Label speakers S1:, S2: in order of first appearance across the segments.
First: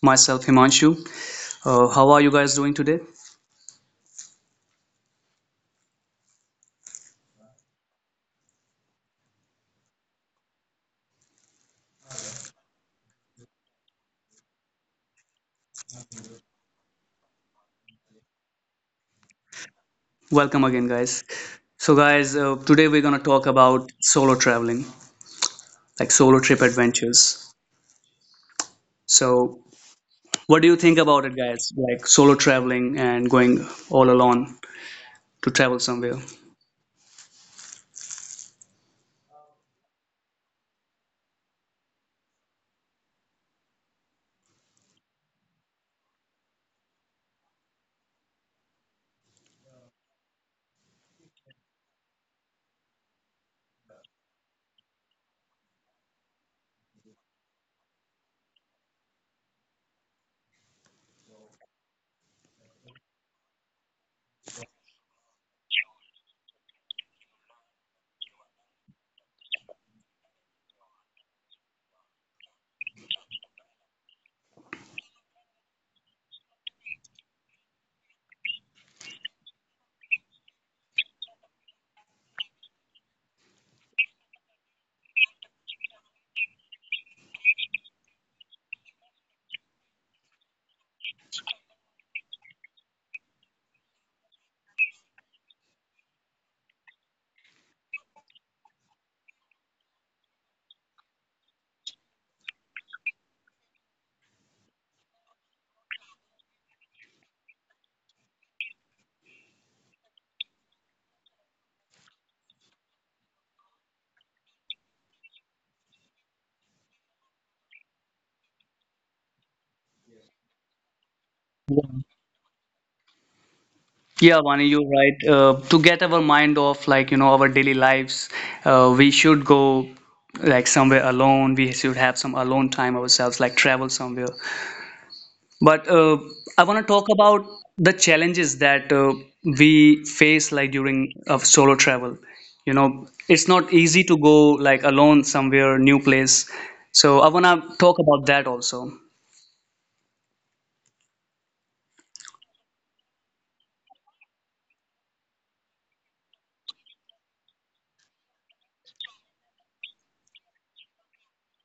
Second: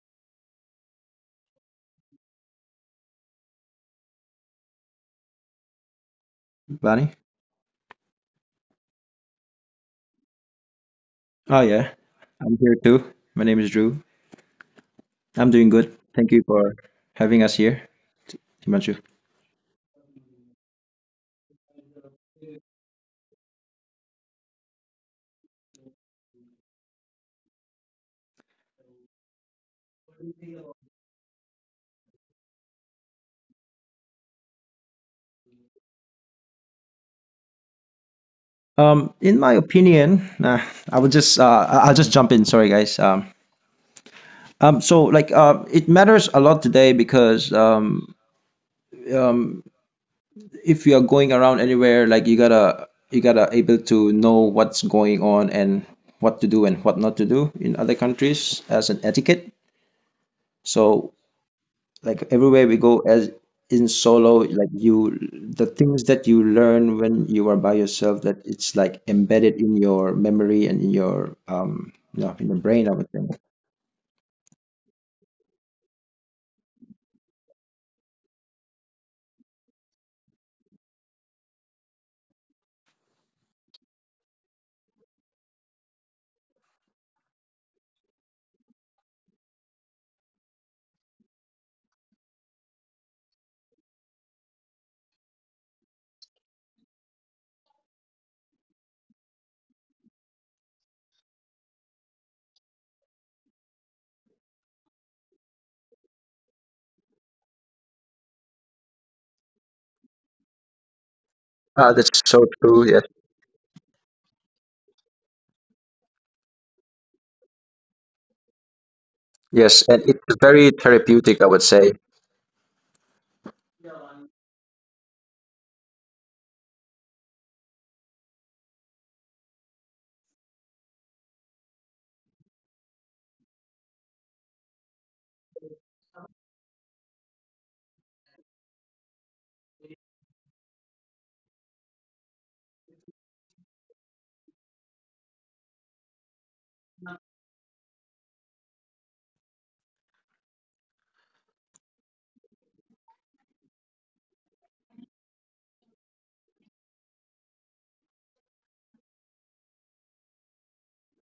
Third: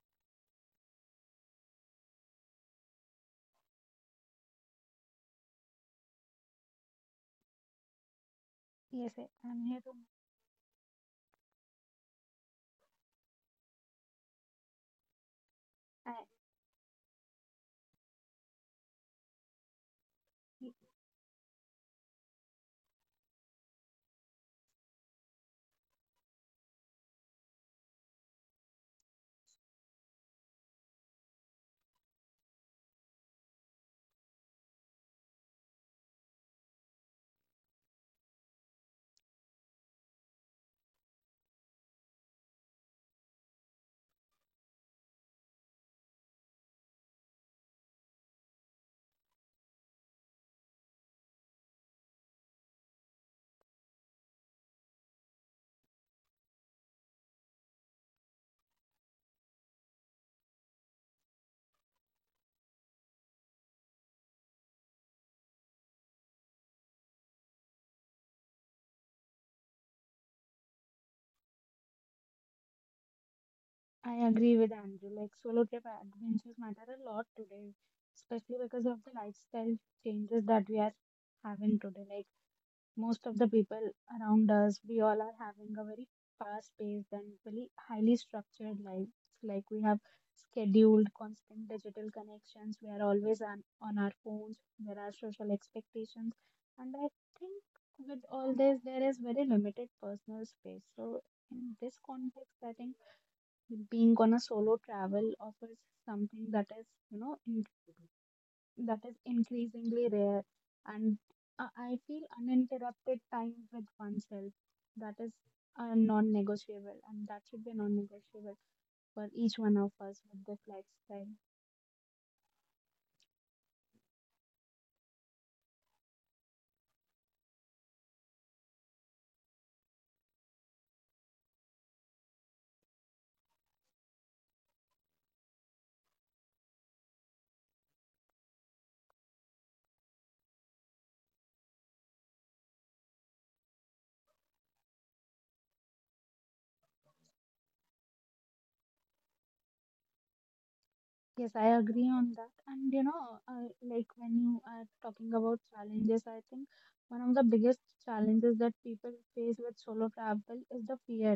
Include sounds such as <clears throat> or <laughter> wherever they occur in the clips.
S1: Myself, Himanshu. How are you guys doing today?
S2: Vani?
S3: Yes, I- I'm here to.
S2: Oh, yeah. I'm here too. My name is Drew. I'm doing good.
S3: I
S2: Thank you for having us here, Himanshu.
S1: Welcome again, guys. So, guys, today we're going to talk about solo traveling, like solo trip adventures. So, what do you think about it, guys? Like solo traveling and going all alone to travel somewhere?
S2: In my opinion, nah, I would just I'll just jump in. Sorry, guys. It matters a lot today because um, if you are going around anywhere, like you gotta able to know what's going on and what to do and what not to do in other countries as an etiquette. So like everywhere we go as in solo, like you, the things that you learn when you are by yourself, that it's like embedded in your memory and in your you know, in your brain, I would think.
S3: I agree with Andrew. Like solo trip adventures matter a lot today, especially because of the lifestyle changes that we are having today. Like most of the people around us, we all are having a very fast paced and really highly structured lives. Like we have scheduled constant digital connections, we are always on our phones, there are social expectations, and I think with all this, there is very limited personal space. So, in this context, I think being on a solo travel offers something that is, you know, that is increasingly rare and
S2: Ah,
S3: I
S2: that's so
S3: feel
S2: true. Yes,
S3: uninterrupted time with oneself that is a non-negotiable and that should be non-negotiable for each
S2: yes,
S3: one
S2: and
S3: of
S2: it's
S3: us with
S2: very
S3: this
S2: therapeutic,
S3: lifestyle.
S2: I would say.
S1: Yeah, Vani, you're right. To get our mind off, like, you know, our daily lives, we should go like somewhere alone. We should have some alone time ourselves, like travel somewhere. But I want to talk about the challenges that we face like during of solo travel. You know, it's not easy to go like alone somewhere, new place. So I want to talk about that also.
S3: Yes, I agree on that, and you know, like when you are talking about challenges, I think one of the biggest challenges that people face with solo travel is the fear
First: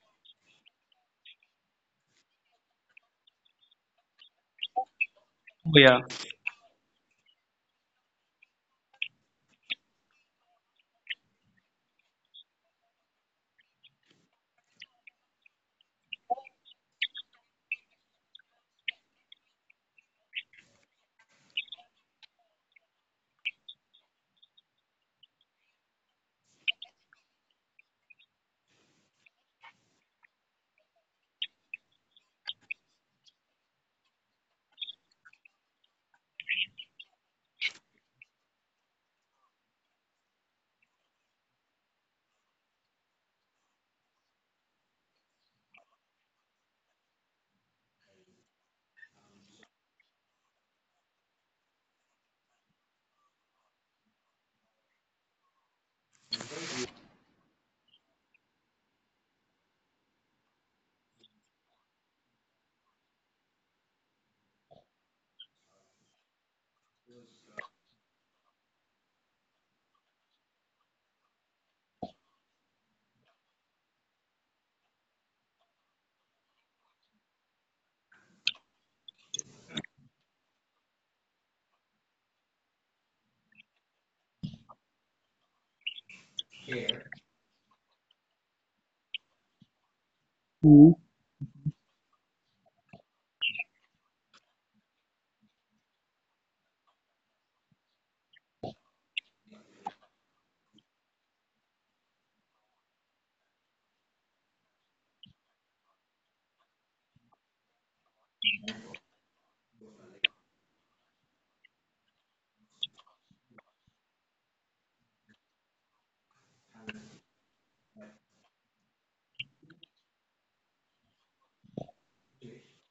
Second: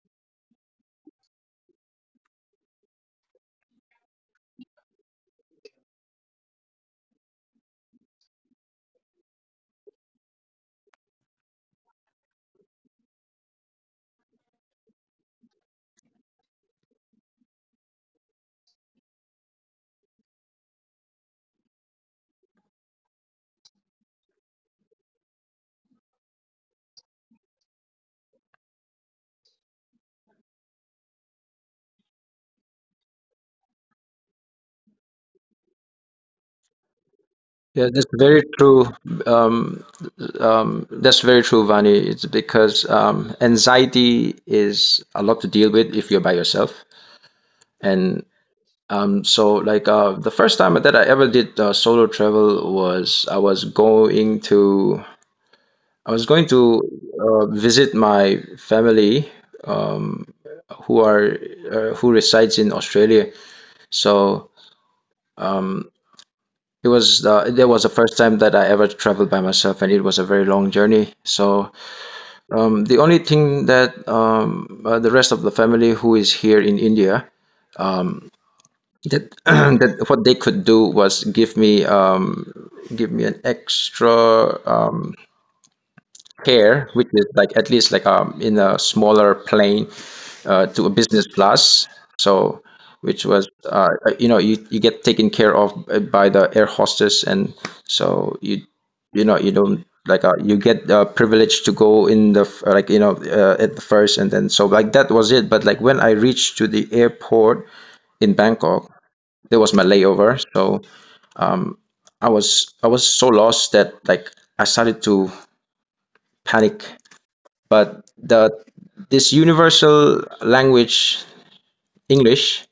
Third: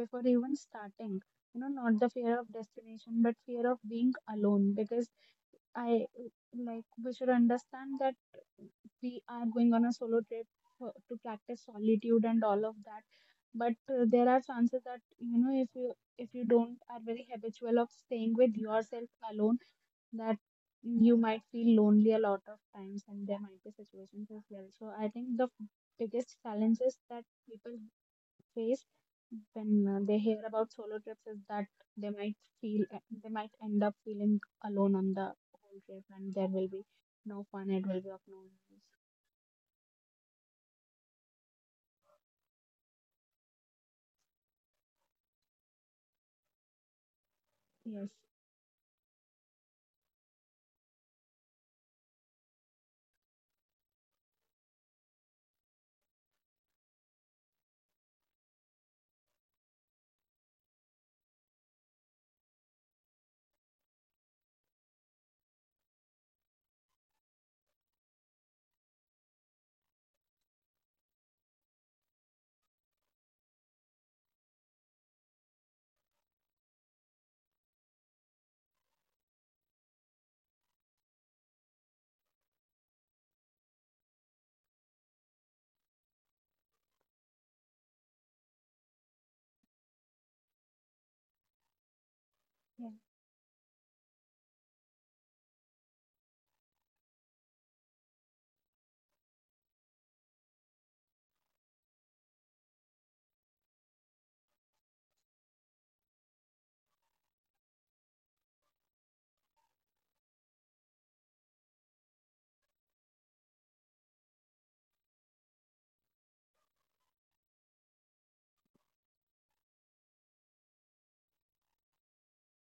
S3: before even starting, you know, not the fear of destination but fear of being alone. Because
S1: Oh,
S3: I
S1: yeah.
S3: Like we should understand that we are going on a solo trip for, to practice solitude and all of that. But there are chances that, you know, if you don't are very habitual of staying with yourself alone, that you might feel lonely a lot of times, and there might be situations as well. So I think the biggest challenge is that people face when they hear about solo trips is that they might feel, they might end up feeling alone on the whole trip, and there will be no fun,
S2: Yeah,
S3: it will
S2: that's
S3: be of
S2: very
S3: no use.
S2: true. Um, that's very true, Vani. It's because anxiety is a lot to deal with if you're by yourself,
S3: Yes.
S2: and. The first time that I ever did solo travel was I was going to visit my family, um, who are who resides in Australia. So, um, it was that was the first time that I ever traveled by myself, and it was a very long journey. So the only thing that the rest of the family who is here in India, that <clears throat> that what they could do was give me an extra um care, which is like at least like in a smaller plane
S1: Mhm.
S2: to a business class. So
S3: Yeah,
S2: which was you know, you get taken care of by the air hostess, and so you know, you don't like, you get privilege to go in the like, you know, at the first, and then so like that was it. But like when I reached to the airport in Bangkok, there was my layover, so I was so lost that like I started to panic. But the, this universal language, English,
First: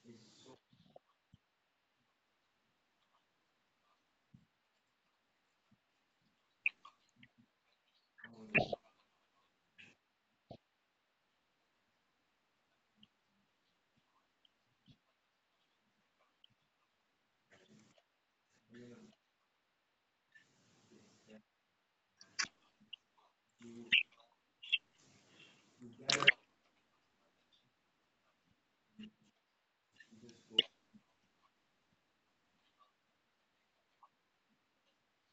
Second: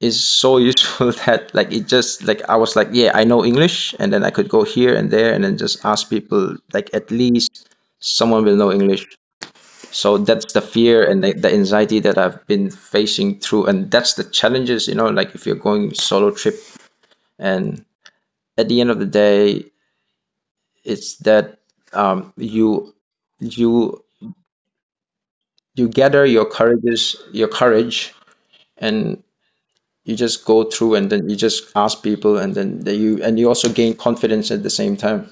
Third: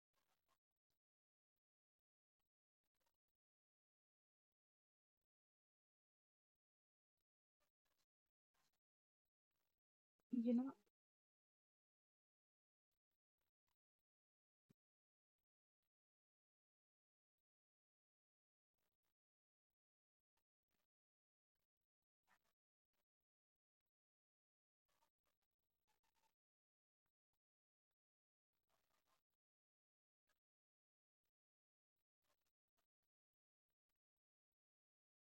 S2: is so useful <laughs> that like it just like I was like, yeah, I know English, and then I could go here and there and then just ask people, like at least someone will know English. So
S3: you
S2: that's the
S3: know.
S2: fear and the anxiety that I've been facing through, and that's the challenges, you know, like if you're going solo trip, and at the end of the day, it's that you, you you gather your courage, and you just go through and then you just ask people, and then they, you, and you also gain confidence at the same time.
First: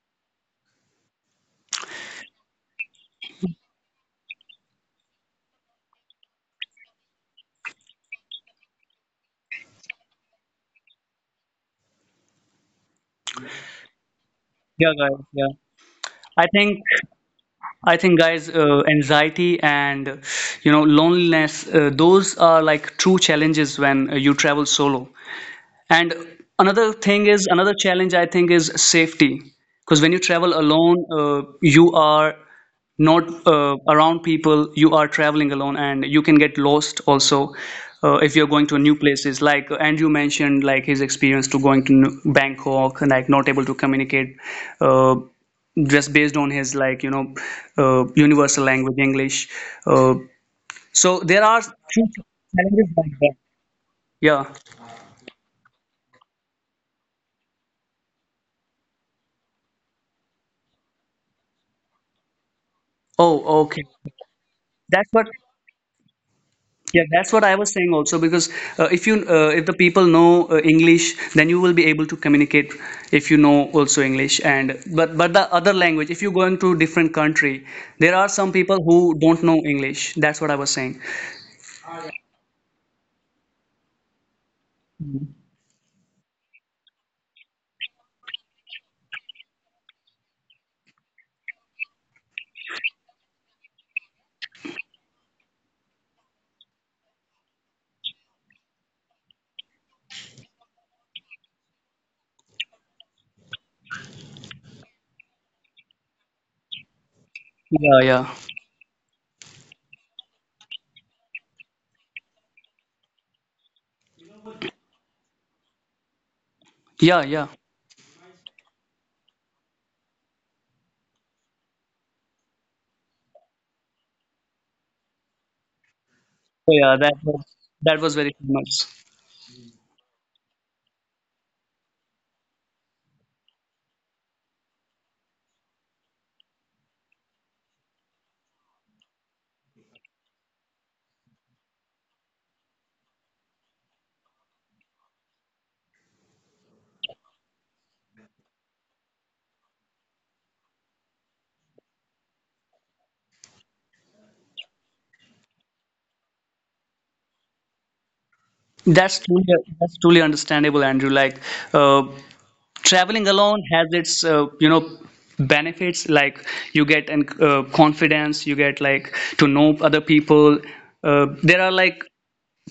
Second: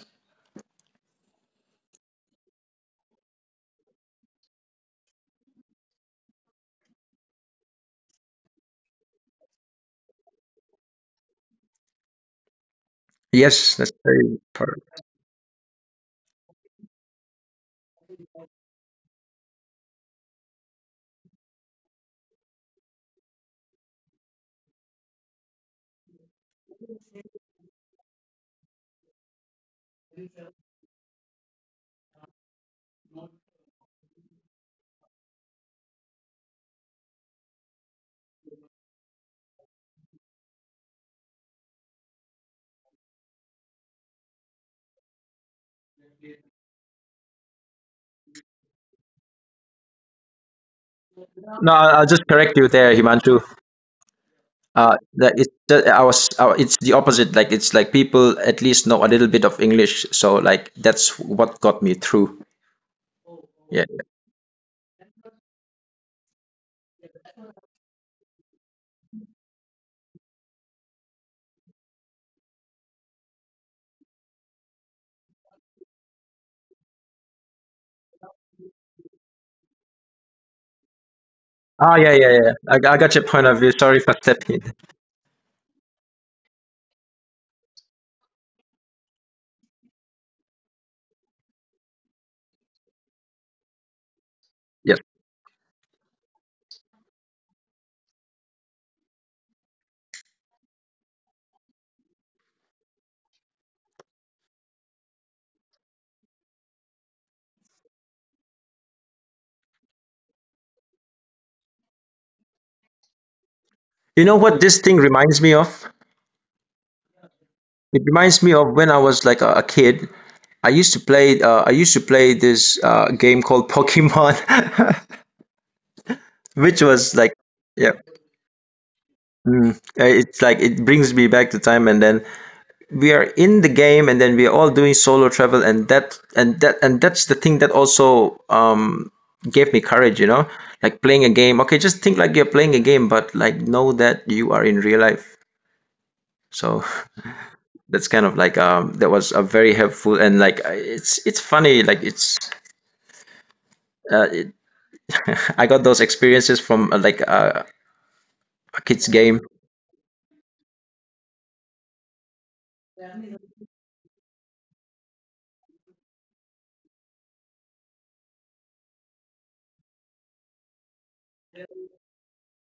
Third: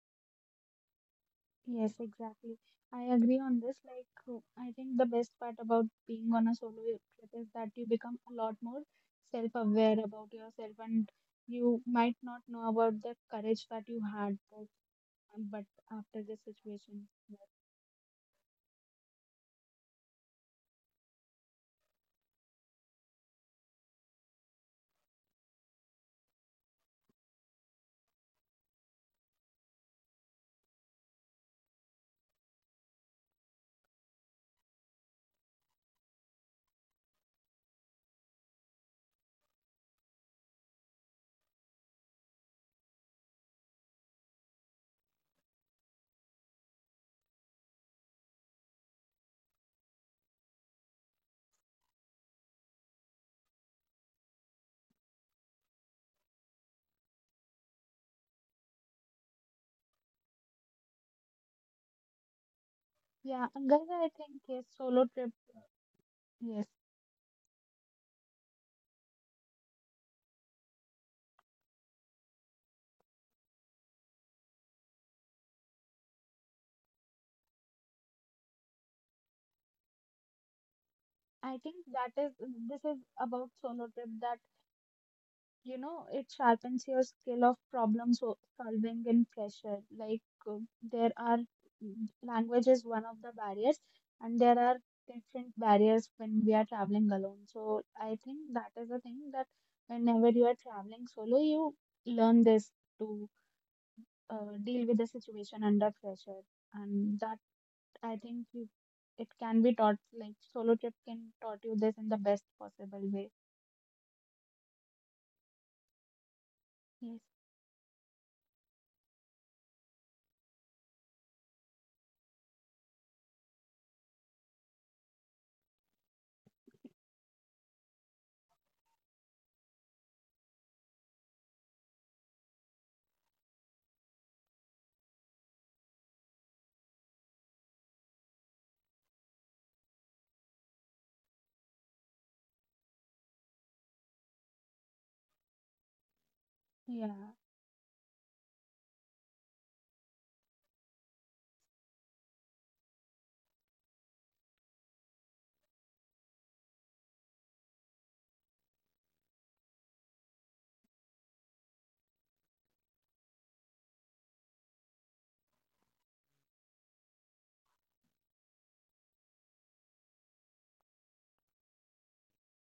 S3: Yes, exactly, I agree on this. Like I think the best part about being on a solo trip is that you become a lot more self aware about yourself, and you might not know about the courage
S2: Yes,
S3: that
S2: that's
S3: you
S2: very
S3: had, but
S2: important.
S1: Yeah, guys. Yeah.
S3: but after this
S1: I think
S3: situation.
S1: I think guys, anxiety and you know loneliness, those are like true challenges when you travel solo. And another thing is, another challenge I think is safety. Because when you travel alone, you are not around people, you are traveling alone, and you can get lost also if you're going to new places. Like Andrew mentioned, like his experience to going to Bangkok and like not able to communicate uh, just based on his like, you know, universal language, English. Uh, so there are
S2: No, I-
S1: few
S2: I'll just correct you
S1: challenges
S2: there,
S1: like that.
S2: Himanshu.
S1: Yeah.
S2: That it's I was, it's the opposite, like it's like people at least know a little bit of English, so like that's what got me through.
S3: Yeah,
S1: Oh,
S3: and
S1: okay.
S2: Yeah.
S3: guys, I think yes, solo
S1: That's what
S3: trip. Yes,
S1: Yeah, that's what I was saying also because uh, if you if the people know English, then you will be able to communicate if you know also English and but the other language, if you go into different country, there are some people who don't know English. That's what I was saying.
S3: I think that is this is
S2: I got your point
S3: about
S2: of view.
S3: solo
S2: Sorry
S3: trip,
S2: for
S3: that
S2: stepping in.
S3: you know it sharpens your skill of problem solving in pressure. Like uh, there are language is one of the barriers, and there are
S2: Yeah,
S3: different barriers when we are traveling alone. So I think that is the thing that whenever you are traveling solo, you learn this to deal with the situation under pressure, and that
S1: Yeah,
S3: I
S1: yeah.
S3: think you, it can be taught, like solo trip can taught you this in the best possible way.
S2: you know what this thing reminds me of?
S1: Yeah,
S3: Yes.
S1: yeah. So,
S2: It reminds me of when I was like a kid. I used to play. I used to play this game called Pokemon, <laughs> which
S1: yeah,
S2: was like, yeah,
S1: that was very famous.
S2: it's like it brings me back to time. And then we are in the game, and then we are all doing solo travel, and that's the thing that also gave me courage. You know, like playing a game. Okay, just think like you're playing a game, but like know that you are in real life. So
S3: Yeah,
S2: <laughs> that's kind of like that was a very helpful, and like, it's funny like it's uh, it, <laughs> I got those experiences from a kids
S1: That's
S2: game.
S1: truly understandable, Andrew. Like uh, traveling alone has its you know benefits like you get an confidence you get like to know other people there are like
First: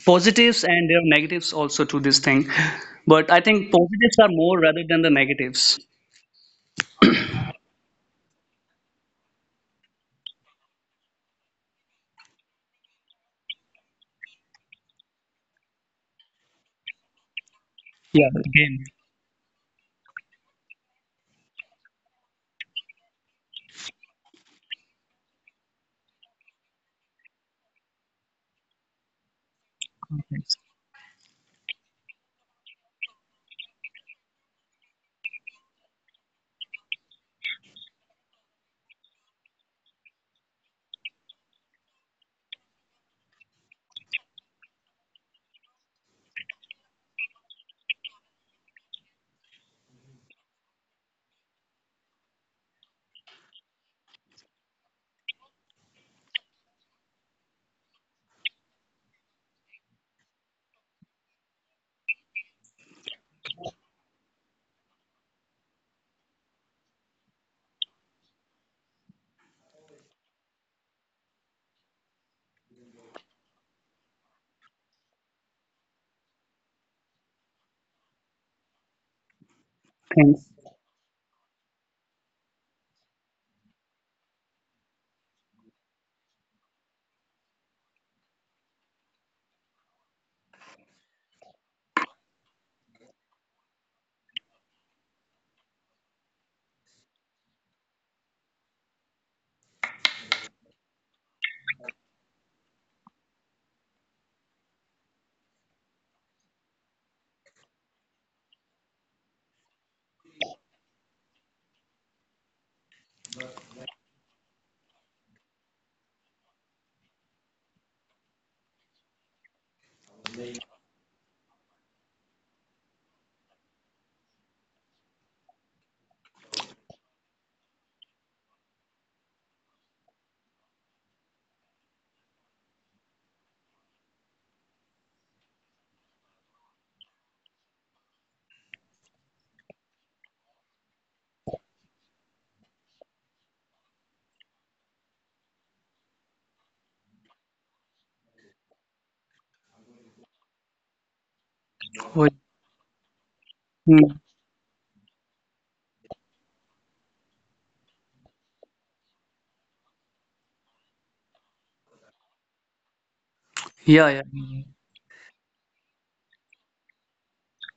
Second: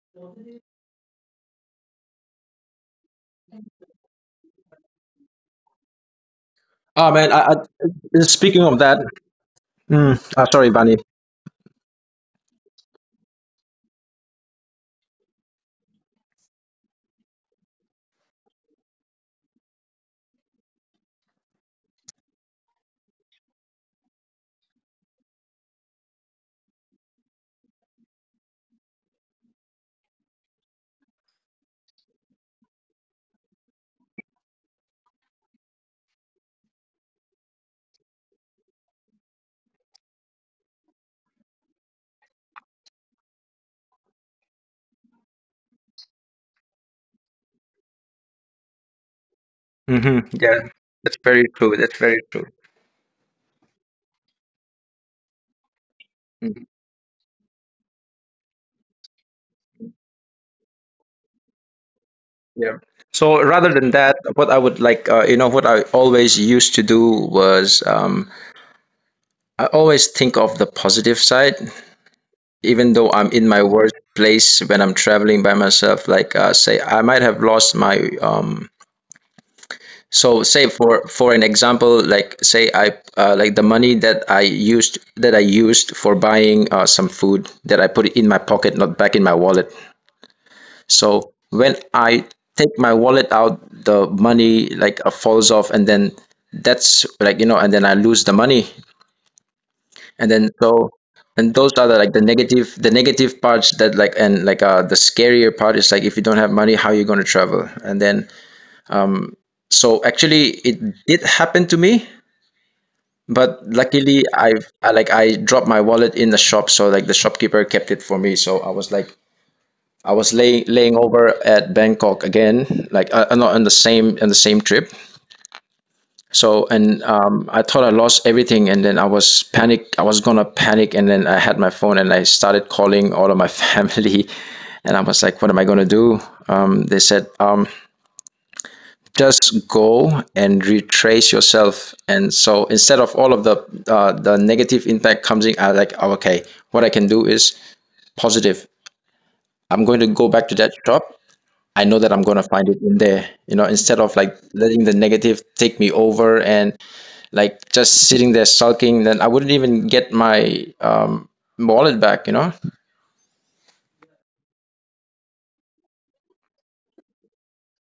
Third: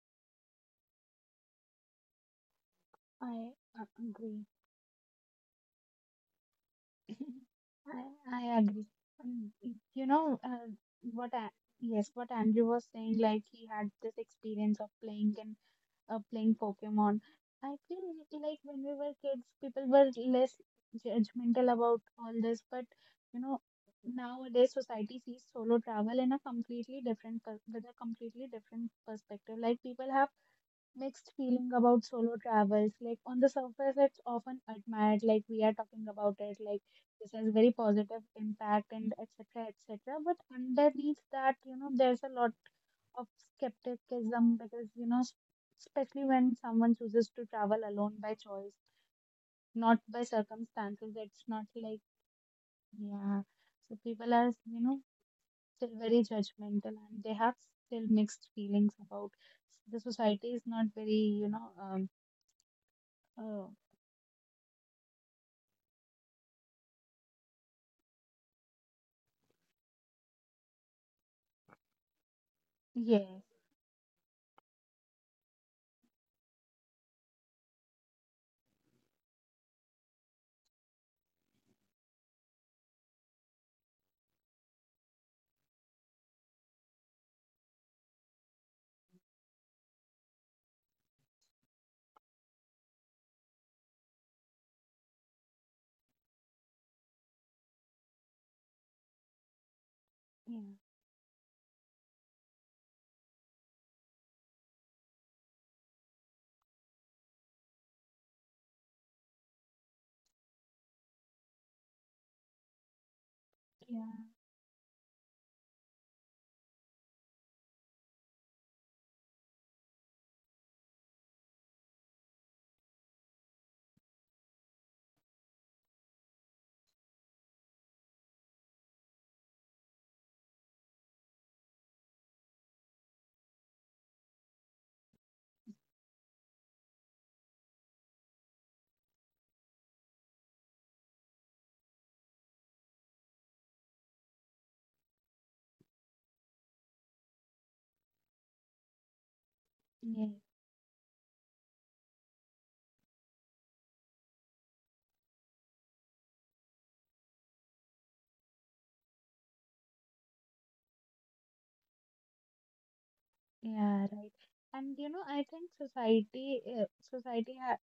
S1: positives and there are negatives also to this thing but I
S3: I
S1: think positives are
S3: agree.
S1: more rather than the negatives
S2: Oh man,
S3: <laughs> I,
S2: I,
S3: I
S2: speaking of
S3: agree.
S2: that,
S3: Um, you know,
S2: sorry, Bunny.
S3: what I, yes, what Andrew was saying, like he had this experience of playing in playing Pokemon. I feel
S1: yeah
S3: like when
S1: Again.
S3: we were kids, people were less judgmental about all this, but you know, nowadays society sees solo travel in a completely different per with a completely different perspective. Like people have
S1: Thanks.
S3: mixed feeling about solo travels. Like on the surface, it's often admired, like we are talking about it, like this has very positive impact and etc. etc. But underneath that, you know, there's a lot of skepticism because, you know, especially when someone chooses to travel alone by choice, not
S2: Hmm.
S3: by
S2: Yeah,
S3: circumstances.
S2: that's
S3: It's
S2: very
S3: not
S2: true. That's
S3: like,
S2: very true.
S3: yeah. So people are, you know, still very
S2: Mm.
S3: judgmental, and they have still mixed feelings about the society is not very, you know, um.
S2: Yeah. So
S3: uh.
S2: rather than that, what I would like, you know, what I always used to do was I always think of the positive side, even though I'm
S3: Yes,
S2: in my worst place when I'm traveling by myself, like say I might have lost my. So
S1: Thanks.
S2: say, for an example, like say I, like the money that I used for buying some food, that I put it in my pocket, not back in my wallet. So when I take my wallet out, the money like falls off, and then that's like, you know, and then I lose the money, and then
S3: yeah,
S2: so, and those are the like the negative parts that like, and like the scarier part is like, if you don't have money, how you going to travel? And then so actually it did happen to me, but
S3: yeah,
S2: luckily I've I like I dropped my wallet in the shop, so like the shopkeeper kept it for me. So I was like I was lay, laying over at Bangkok again, like not on the same trip. So, and I thought I lost everything, and then I was panic. I was gonna panic, and then I had my phone, and I started calling all of my <laughs> family, and I was like, "What am I gonna do?" They said, "Just go and retrace yourself." And so instead of all of the negative impact comes in, I like, oh, "Okay, what I can do is positive. I'm going to go
S3: yeah,
S2: back to that shop. I know that I'm
S1: Oh,
S2: gonna find it in there." You know, instead of
S1: mm.
S2: like letting the negative take me over and like just sitting there sulking, then I wouldn't even get my wallet back, you know.
S3: yeah,
S1: yeah yeah
S3: right. And you know, I think society, society has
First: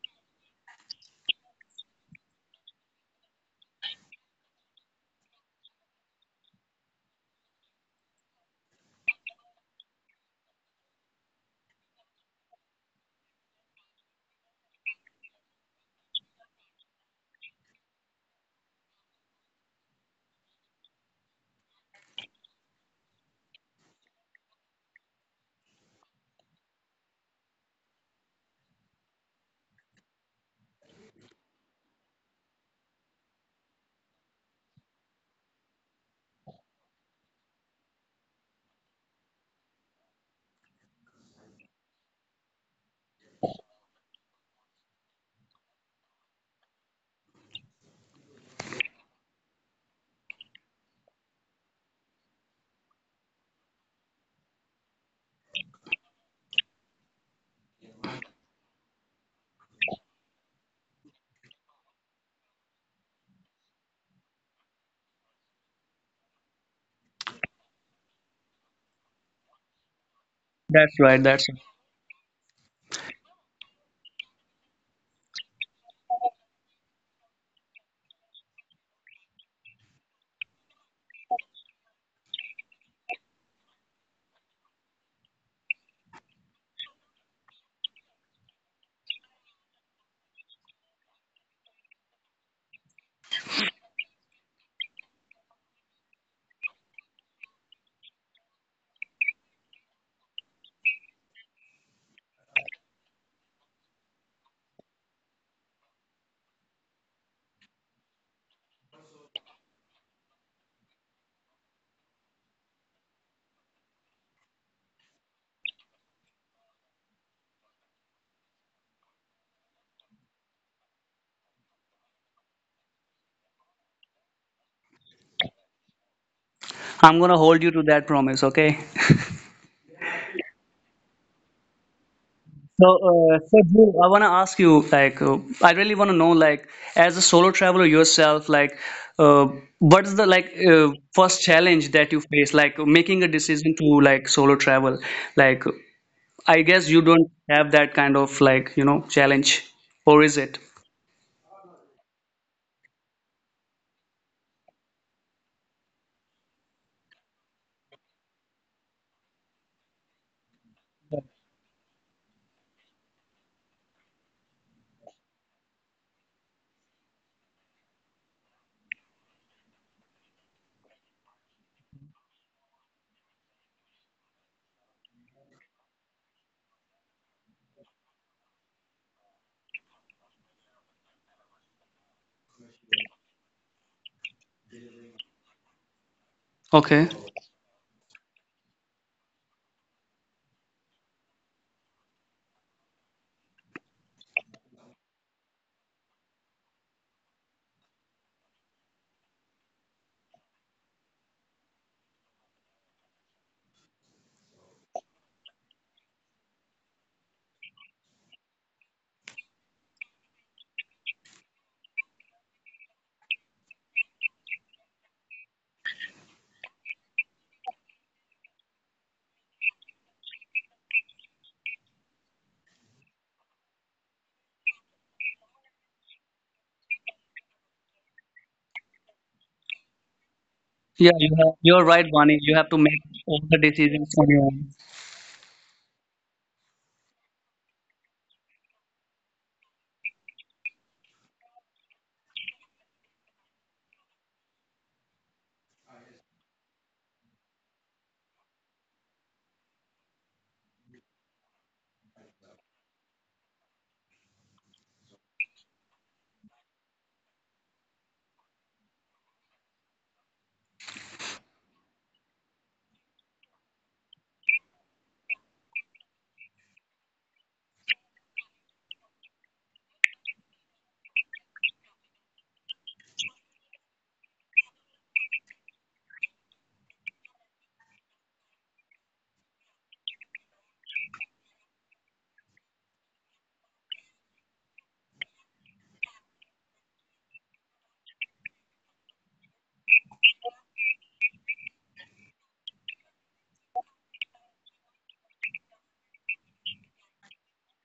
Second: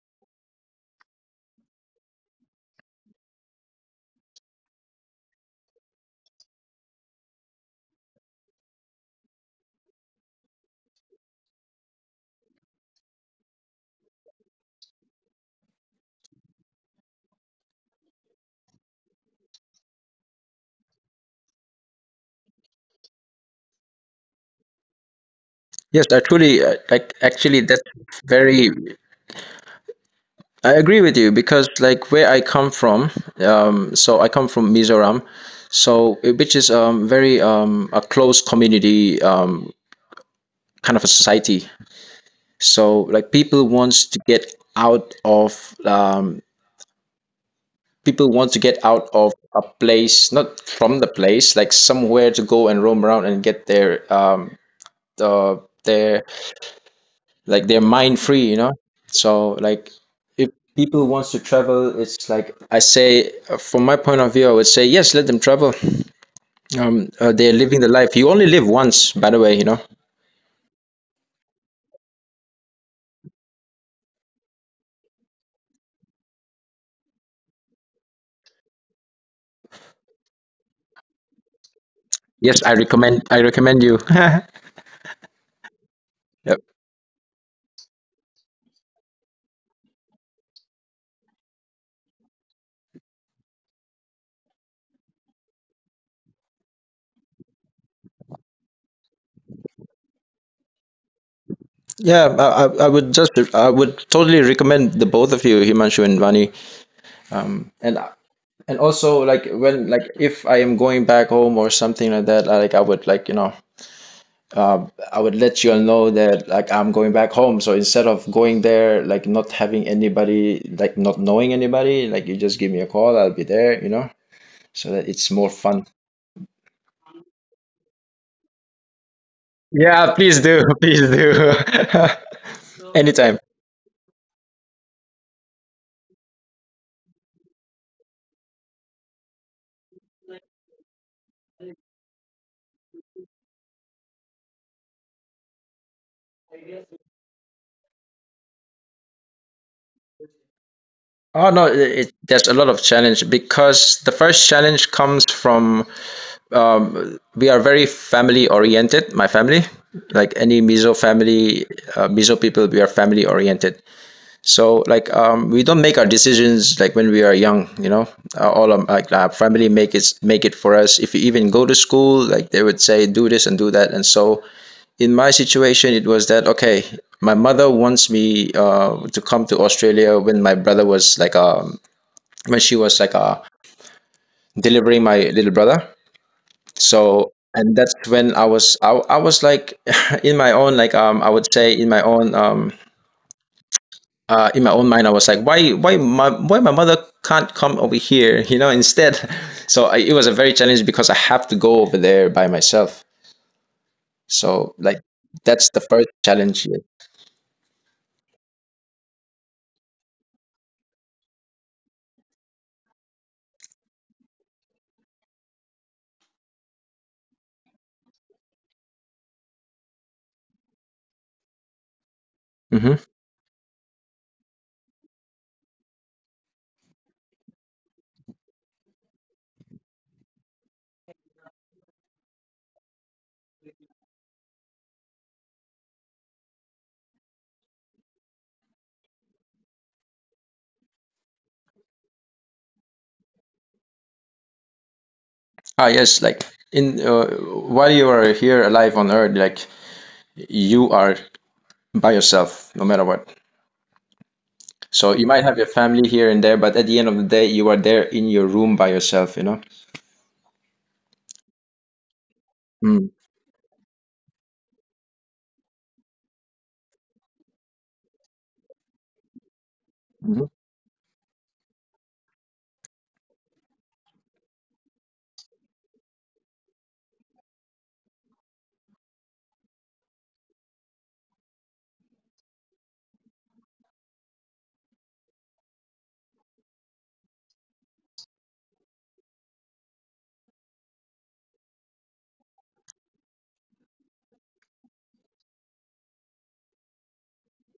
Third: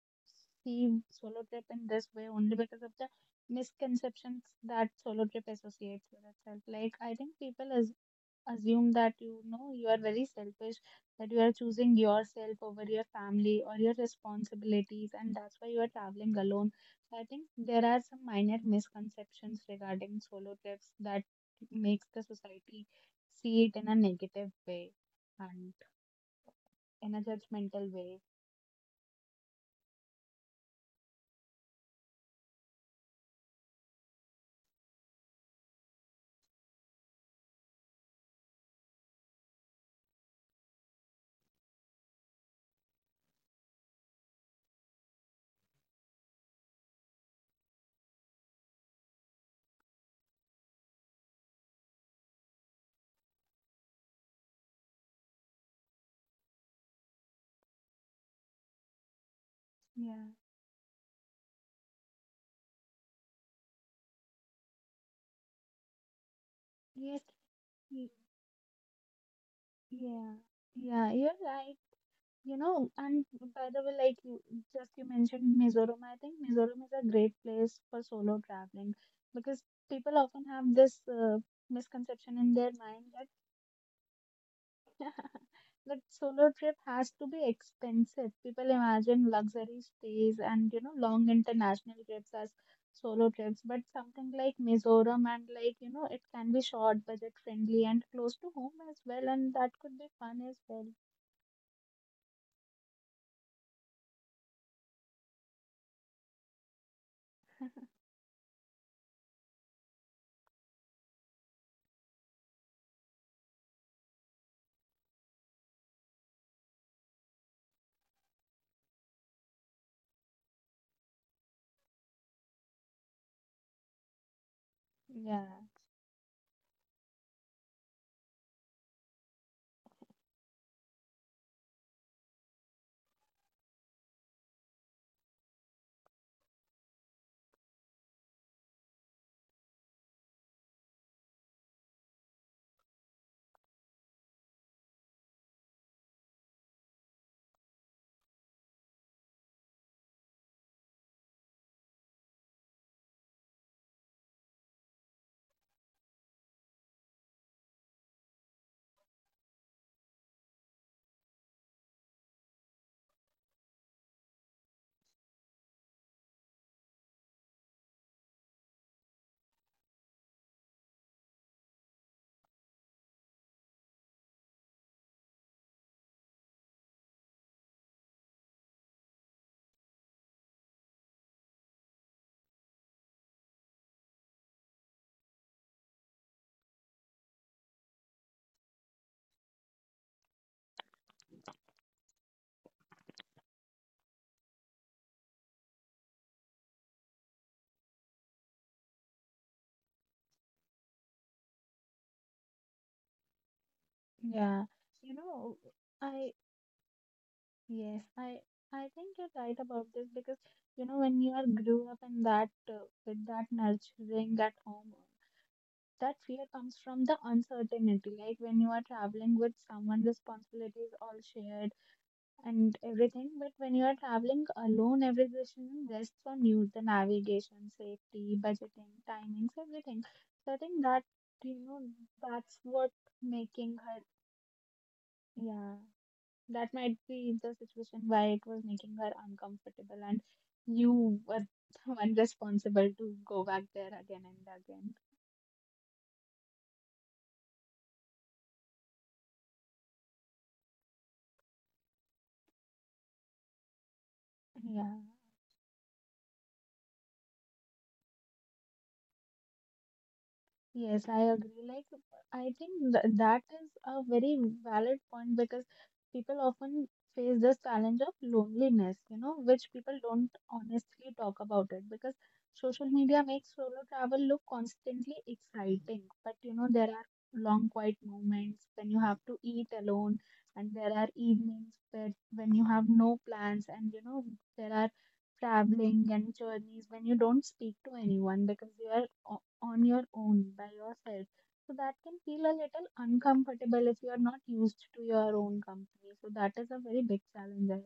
S3: seen solo trip in this way only because of the misconceptions that solo trip associates with itself. Like, I think people as assume that, you know, you are very selfish, that you are choosing yourself over your family or your responsibilities, and that's why you are traveling alone. So I think there are some minor misconceptions regarding solo trips that makes the society see it in a negative way and
S2: Yes, I truly
S3: in
S2: like
S3: a
S2: actually
S3: judgmental
S2: that's
S3: way.
S2: very, I agree with you, because like where I come from, so I come from Mizoram, so which is very a close community, kind of a society. So like people wants to get out of people want to get out of a place, not from the place, like somewhere to go and roam around and get their uh they're like they're mind free, you know. So like
S3: Yeah.
S2: if people wants to travel, it's like I say, from my point of view I would say yes, let them travel.
S3: Yes.
S2: They're living the
S3: y-
S2: life, you only live once, by the way, you know.
S3: Yeah. Yeah. You're
S1: that's right
S3: right. You know, and by the way, like you just you mentioned Mizoram, I think Mizoram is a great place for solo traveling because people often have this misconception in
S2: Yes,
S3: their
S2: I
S3: mind that
S2: recommend, I recommend you. <laughs>
S3: <laughs> that solo
S2: Yep.
S3: trip has to be expensive. People imagine luxury stays and, you know, long international trips as solo trips, but something like Mizoram and, like you know, it can be short, budget friendly, and close to home as well, and that could be fun as well.
S2: Yeah, I would just, I would totally recommend the both of you, Himanshu and Vani, um and and also like when like if I am going back home or something like that, like I would like, you know, I would let you all know that like I'm going back home. So instead of going there, like not having anybody, like not knowing anybody, like you just give me a call, I'll be there, you know, so that it's
S3: Yeah,
S2: more fun.
S1: I'm gonna hold you to that promise okay
S2: Yeah, please do, <laughs> please do.
S1: So,
S2: <laughs>
S1: uh,
S2: Anytime.
S1: so Dhruv, I want to ask you, like, I really want to know, like, as a solo traveler yourself, like, uh, what is the like first challenge that you face, like making a decision to like solo travel? Like, I guess you don't have that kind of like, you know, challenge, or is it?
S2: Oh no, it, there's a lot of challenge, because the first challenge comes from, we are very family oriented, my family. Like any Mizo family, Mizo people, we are family oriented. So like we don't make our decisions like when we are young, you know. All of, like our family make it for us. If you even go to school, like they would say, do this and do that. And so in my situation, it was that okay. My mother wants me to come to Australia when my brother was like when she was like delivering my little brother.
S1: Okay.
S2: So and that's when I was like <laughs> in my own like I would say in my own mind, I was like, why my mother can't come over here, <laughs> you know, instead. <laughs> So I, it was a very challenge because I have to go over there by myself.
S3: yeah.
S2: So like,
S3: You know,
S2: that's the first
S3: I
S2: challenge here.
S3: Yes, I think you're right about this because you know when you are grew up in that with that nurturing, that home, that fear comes from the uncertainty. Like when you are traveling with someone, responsibility is all shared and
S2: Hmm.
S3: everything, but when you are traveling alone, every decision rests on you: the navigation, safety, budgeting, timings, everything. So I think that,
S1: Yeah, you have,
S3: you
S1: you're
S3: know,
S1: right, Vani. You
S3: that's
S1: have to
S3: what
S1: make all the
S3: making her,
S1: decisions on your own.
S3: yeah, that might be the situation why it was making her uncomfortable, and you were the one responsible to go back there again and again.
S2: Ah, yes, like in while you are here alive on Earth, like you are by yourself, no matter what.
S3: Yeah.
S2: So you might have your family here and there, but at the end of the day, you are there in your room by yourself, you know.
S3: Yes, I agree. Like, I think th that is a very valid point because people often face this challenge of loneliness, you know, which people don't
S2: Mm-hmm.
S3: honestly talk about, it because social media makes solo travel look constantly exciting. But, you know, there are long quiet moments when you have to eat alone, and there are evenings where when you have no plans, and, you know, there are traveling and journeys when you don't speak to anyone because you are on your own by yourself. So that can feel a little uncomfortable if you are not used to your own company. So that is a very big challenge I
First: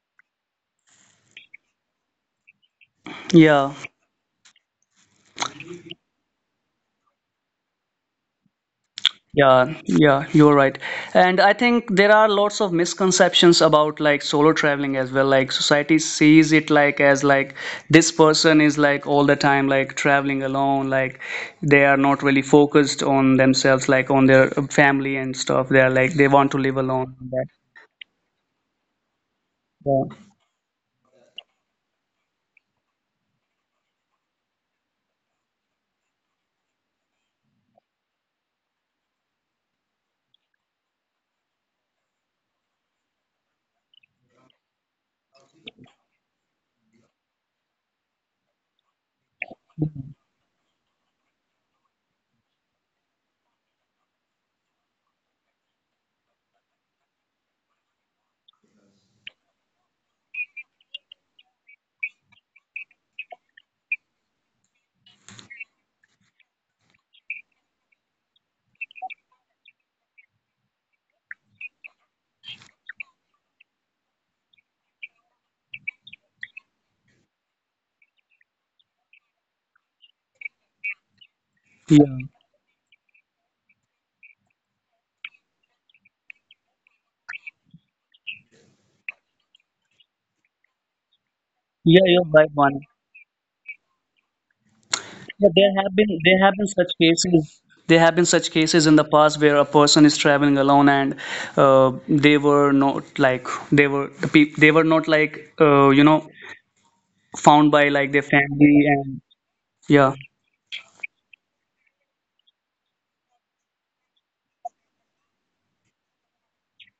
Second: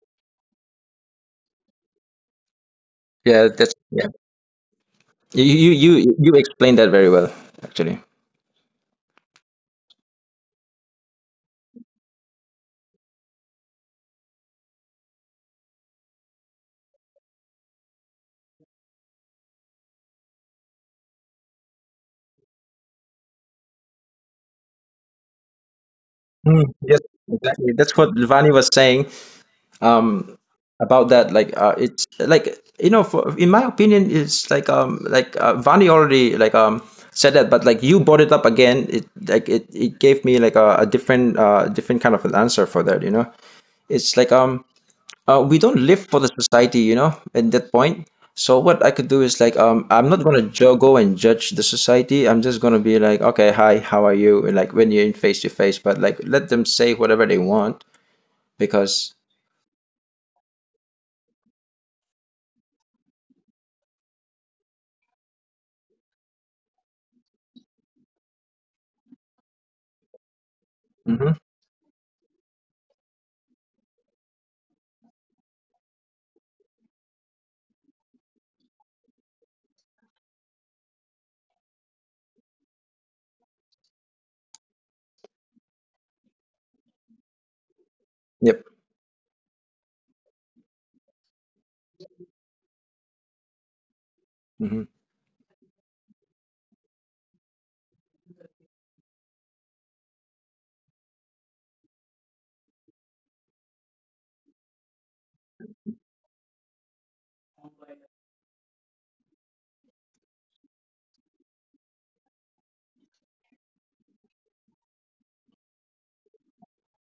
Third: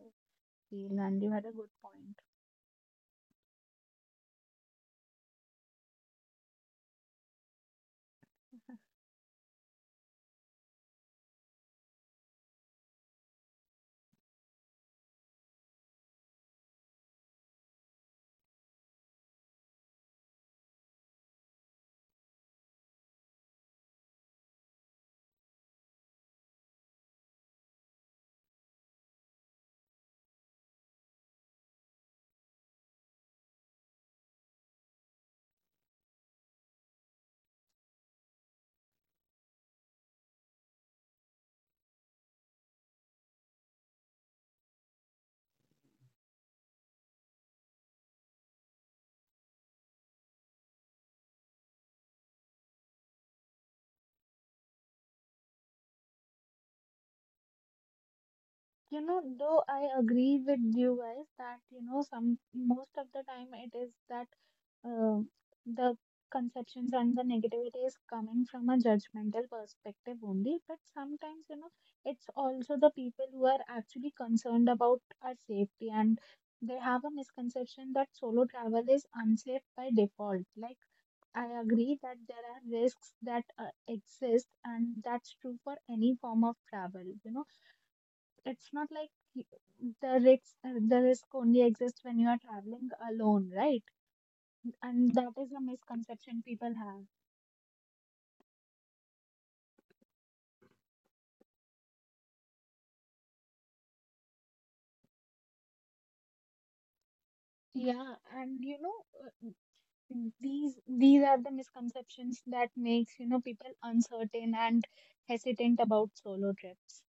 S3: feel, and you had a good point.
S2: Yeah,
S1: Yeah.
S2: that's yeah. You you you you explained that very well, actually.
S1: Yeah, yeah, you're right. And I think there are lots of misconceptions about like solo traveling as well. Like society sees it like as like this person is like all the time like traveling alone, like they are not really focused on themselves, like on their family and stuff. They are like they want to
S2: Mm,
S1: live
S2: yes,
S1: alone. That,
S2: exactly. That's what Lvani was saying,
S1: yeah.
S2: um, about that. Like, it's like, you know, for, in my opinion, it's like Vani already like said that, but like you brought it up again. It like it gave me like a different different kind of an answer for that. You know, it's like We don't live for the society, you know, at that point. So what I could do is like, I'm not gonna ju go and judge the society. I'm just gonna be like, okay, hi, how are you? And like when you're in face to face, but like let them say whatever they want
S3: You know,
S2: because,
S3: though I agree with you guys that, you know, some most of the time it is that uh, the conceptions and the negativity is coming from a judgmental perspective only, but sometimes,
S2: hmm
S3: you know, it's also the people who are actually concerned about our safety, and they have a misconception that solo travel is unsafe by default. Like, I agree
S1: Yeah,
S3: that there are risks that exist, and that's true for any form of travel, you know, it's
S2: Yep.
S3: not like y- the risk only exists
S1: yeah,
S3: when you are
S1: you're right, man.
S3: traveling alone, right?
S2: Hmm.
S3: And that is
S1: Yeah,
S3: a
S1: there have been
S3: misconception people
S1: such
S3: have.
S1: cases. There have been such cases in the past where a person is traveling alone and they were not like they were they were not like you know found by
S3: Yeah,
S1: like their
S3: and you
S1: family
S3: know
S1: and
S3: uh,
S1: yeah.
S3: these are the misconceptions that makes, you know, people uncertain and hesitant about solo trips.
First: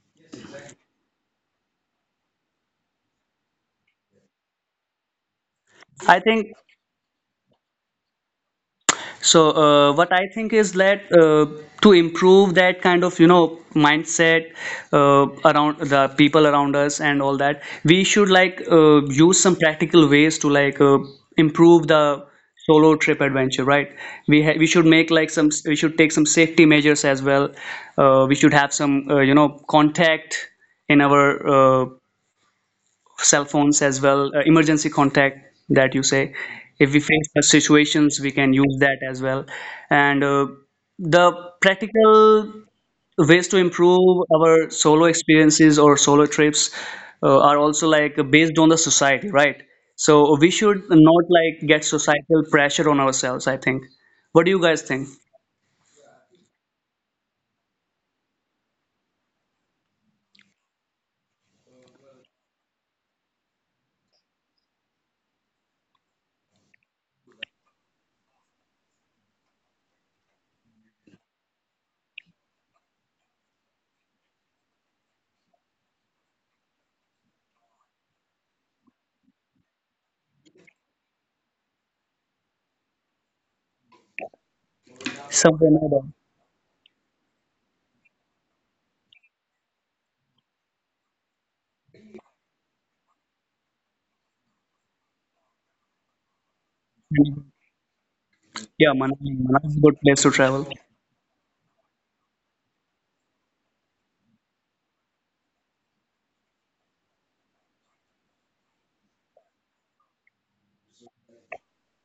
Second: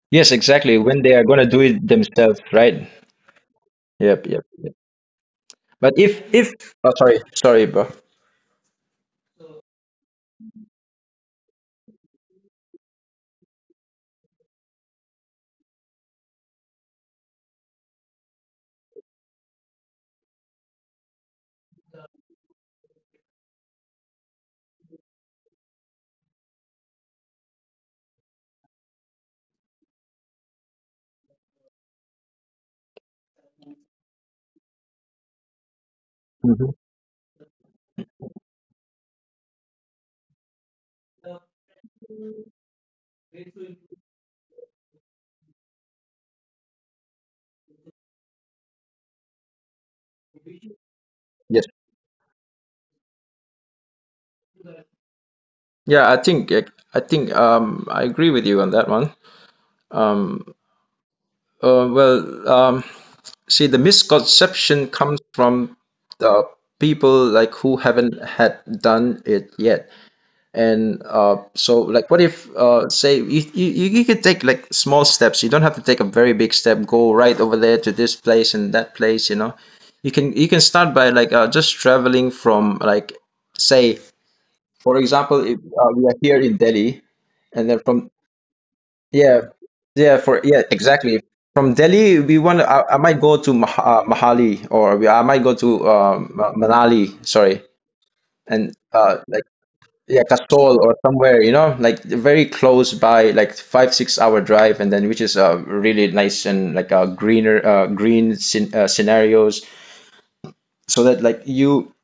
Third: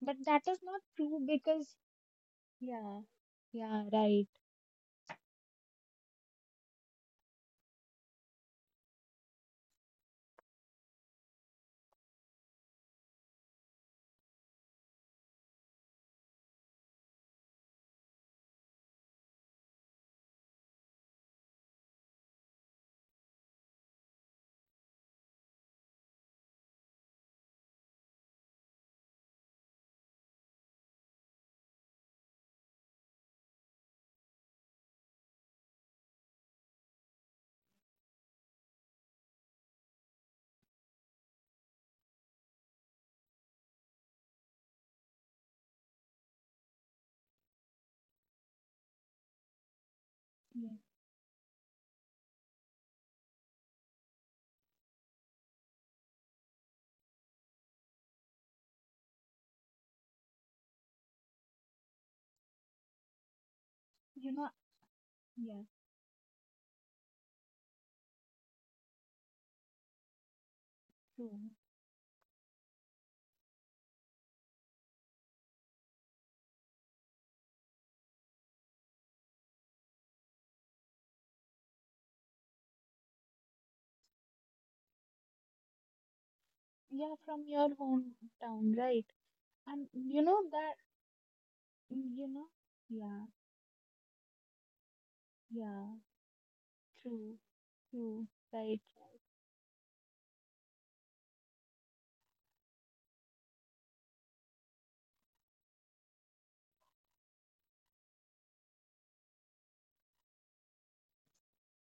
S3: But
S2: Yes,
S3: that is
S2: exactly.
S3: not
S2: When they
S3: true
S2: are gonna do
S3: because
S2: it themselves, right?
S3: yeah, yeah,
S2: Yep,
S3: right.
S2: yep, yep. But
S1: I
S2: if
S1: think
S2: oh, sorry, sorry, bro.
S1: So, what I think is that to improve that kind of, you know, mindset around the people around us and all that, we should like use some practical ways to like improve the solo trip adventure, right? We should make like some we should take some safety measures as well. We should have some you know contact in our uh, cell phones as well, emergency contact that you say.
S2: Mhm.
S1: If we face such situations, we can use that as well. And the practical ways to improve our solo experiences or solo trips are also like based on the society, right? So we
S3: Yeah.
S1: should not
S2: Yes.
S1: like get societal pressure on ourselves, I think. What do you guys think?
S2: Yeah, I think I agree with you on that one. Um. Uh, well. Um. See, the
S3: You know,
S2: misconception comes
S3: yeah,
S2: from the people like who haven't had done it yet. And
S3: true.
S2: so, like, what if, say, you could take like small steps. You don't have to take a very big step. Go right over there to this place and that place. You know, you can start by like just traveling from like, say, for example, if
S1: Somewhere nearby.
S2: we are here in Delhi,
S3: Yeah, from
S2: and
S3: your
S2: then from
S3: hometown, right?
S2: yeah,
S3: And
S2: yeah,
S3: you
S2: for
S3: know
S2: yeah,
S3: that,
S2: exactly. From Delhi,
S3: you
S2: we
S3: know,
S2: want. I might
S3: yeah.
S2: go to Mahali, or I might go to
S3: Yeah,
S2: Manali.
S3: true,
S2: Sorry,
S3: true,
S2: and
S3: right,
S1: Yeah,
S3: right.
S1: Manali.
S2: like
S1: Manali is a good place
S2: yeah,
S1: to travel.
S2: Kasol or somewhere. You know, like very close by, like 5 6 hour drive, and then which is really nice and like green scen scenarios, so that like you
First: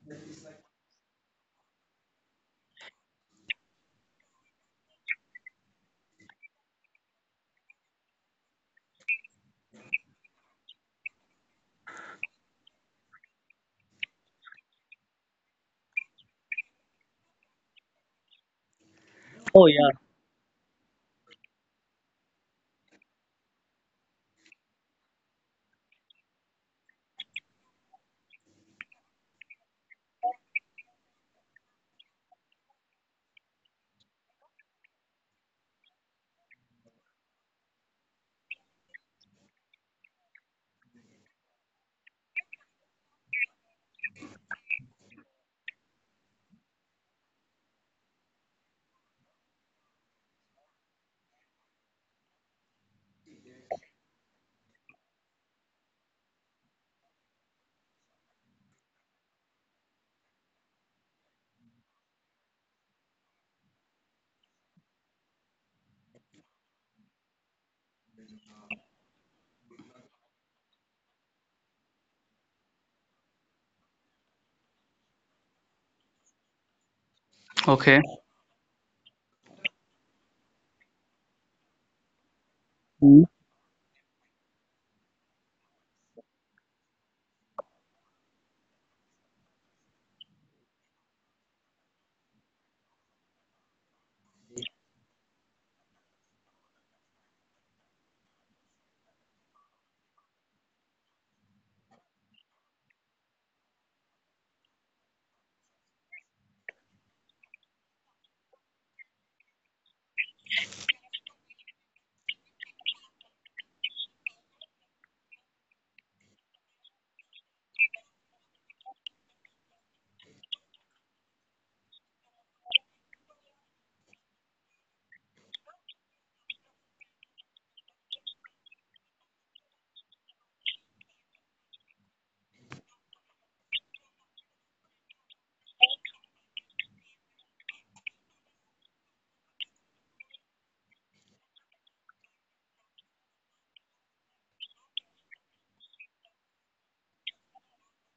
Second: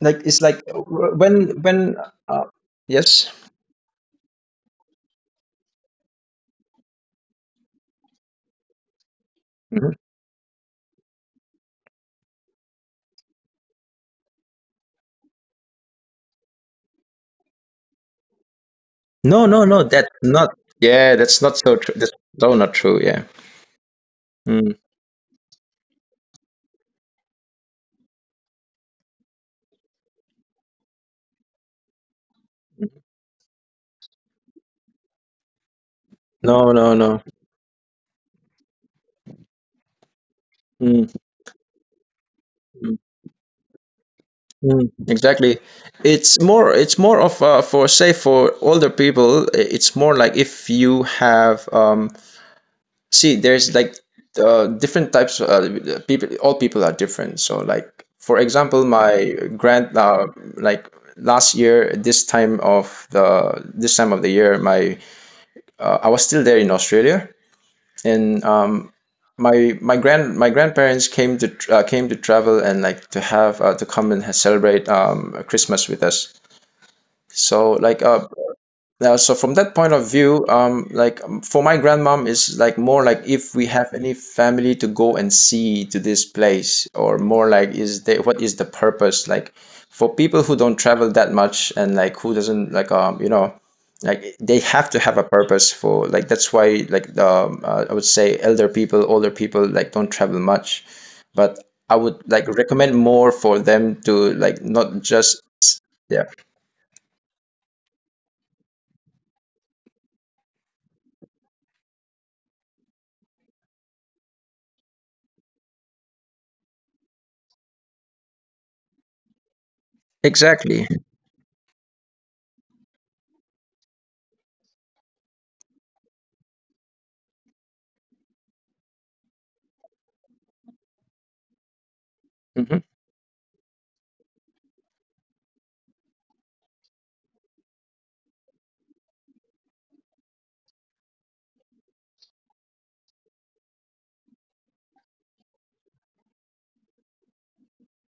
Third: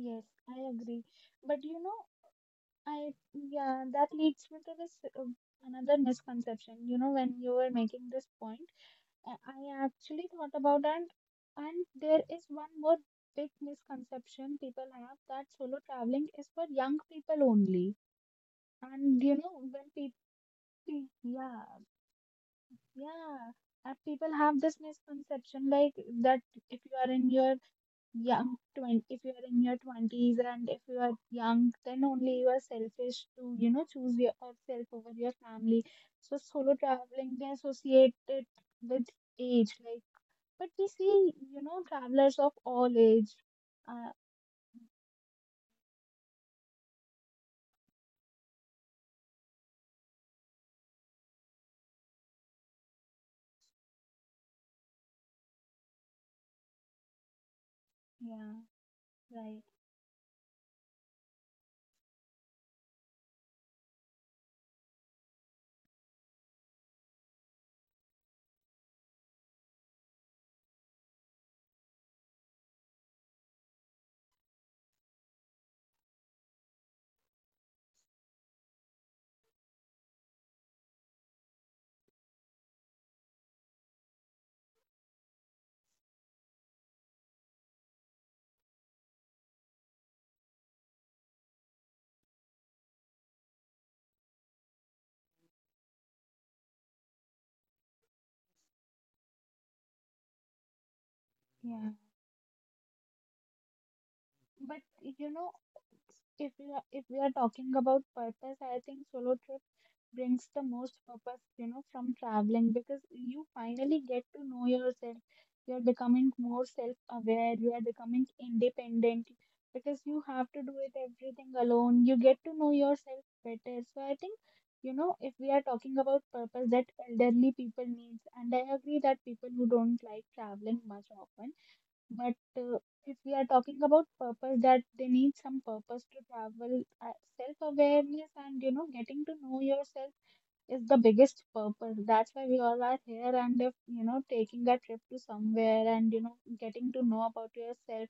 S2: like it's
S3: I
S2: like
S3: agree. But you
S2: when
S3: know,
S2: uh,
S3: I
S2: yes.
S3: yeah, that leads me to this another misconception. You know, when you were making this point, I
S2: Mhm.
S3: actually thought about and there is one more big misconception people have, that solo traveling is for young people only. And you
S2: No,
S3: know,
S2: no,
S1: Oh
S2: no.
S3: when
S1: yeah.
S2: That's
S3: people
S2: not. Yeah, that's not
S3: yeah,
S2: so true. That's so not true. Yeah.
S3: yeah, and people have
S2: Mm.
S3: this misconception like that if you are in your young 20 if you are in your 20s and if you are young then only you are selfish to, you know, choose yourself over your family. So
S2: No,
S3: solo
S2: no, no.
S3: traveling they associate it with age. Like but we
S2: Mm,
S3: see, you know, travelers of all
S2: mm,
S3: age uh
S2: mm. Exactly. It's more. It's more of for say for older people. It's more like if you have See, there's like different types. People. All people are different. So like for
S3: yeah,
S2: example, my
S3: right,
S2: grand. Like last year, this time of the year, my I was still there in Australia, and My grandparents came to came to travel and like to have to come and celebrate Christmas with us. So
S1: Okay.
S2: like now, so from that point of view, like for my grandmom is like more like if we have any family to go and see to this place, or more like is there what is the purpose? Like for people who don't travel that much and like who doesn't like you know like they have to have a purpose for like that's why like the I would say elder people, older people like don't travel much, but
S3: yeah.
S2: I would like recommend more for them to like
S3: But
S2: not
S3: you
S2: just
S3: know,
S2: yeah
S3: if you are if we are talking about purpose, I think solo brings the most purpose, you know, from traveling because you finally get to know yourself. You're becoming more self-aware, you are becoming independent because you have to do
S2: exactly
S3: it everything alone. You get to know yourself better. So I think, you know, if we are talking about purpose that elderly people needs, and I agree that people who don't like traveling much often, but
S2: hmm
S3: uh, if we are talking about purpose that they need some purpose to travel, self awareness and, you know, getting to know yourself is the biggest purpose. That's why we all are here. And if you know, taking a trip to somewhere and, you know, getting to know about yourself,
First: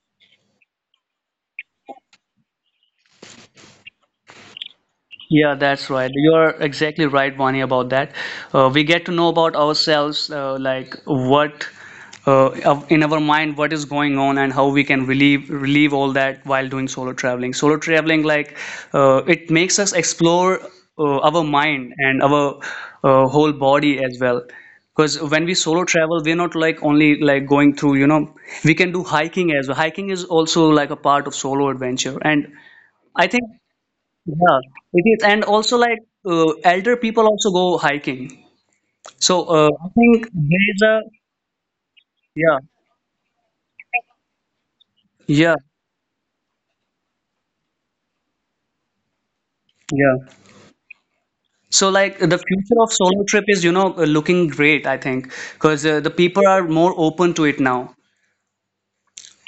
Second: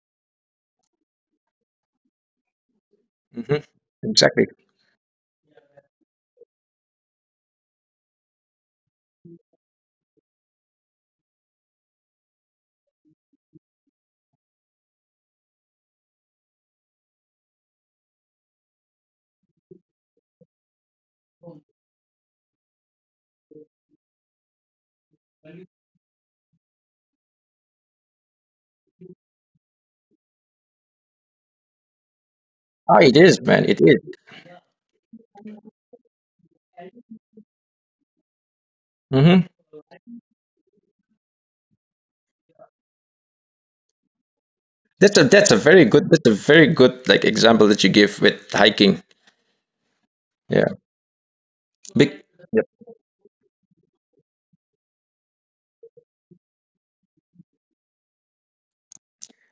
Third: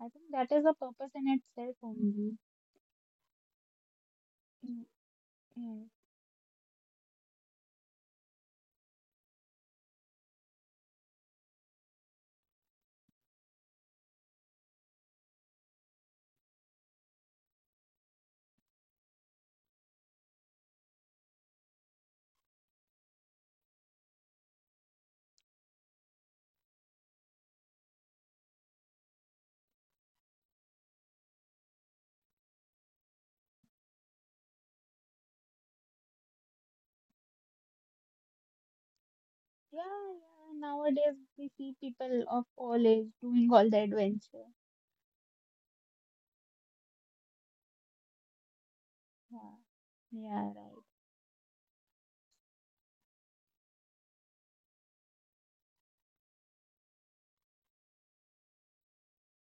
S3: I think that is a purpose in itself only.
S2: hmm exactly.
S3: Mm,
S1: Yeah, that's
S3: mm.
S1: right. You're exactly right, Vani, about that. We get to know about ourselves, like what in our mind, what is going on, and how we can relieve all that while doing solo traveling. Solo traveling, like it makes us explore our mind and our whole body as well. Because when we solo travel, we're not like only like going through, you know, we can do hiking as well. Hiking is also like a part of solo adventure, and
S2: Oh, it
S1: I
S2: is,
S1: think.
S2: man. It is.
S1: Yeah, it is, and also like elder people also go hiking. So
S2: Mm-hmm.
S3: Yeah,
S1: I think
S3: yeah.
S1: there is a
S3: Nowadays we see people of
S1: yeah,
S3: all age doing all the adventure.
S2: That's a that's
S1: yeah,
S2: a very good that's a very good like example that you give with hiking.
S3: Yeah,
S1: yeah.
S3: yeah,
S2: Yeah.
S3: right.
S1: So like
S2: Big,
S1: the future of solo trip is, you know, looking great, I think, because the people are more open to it now.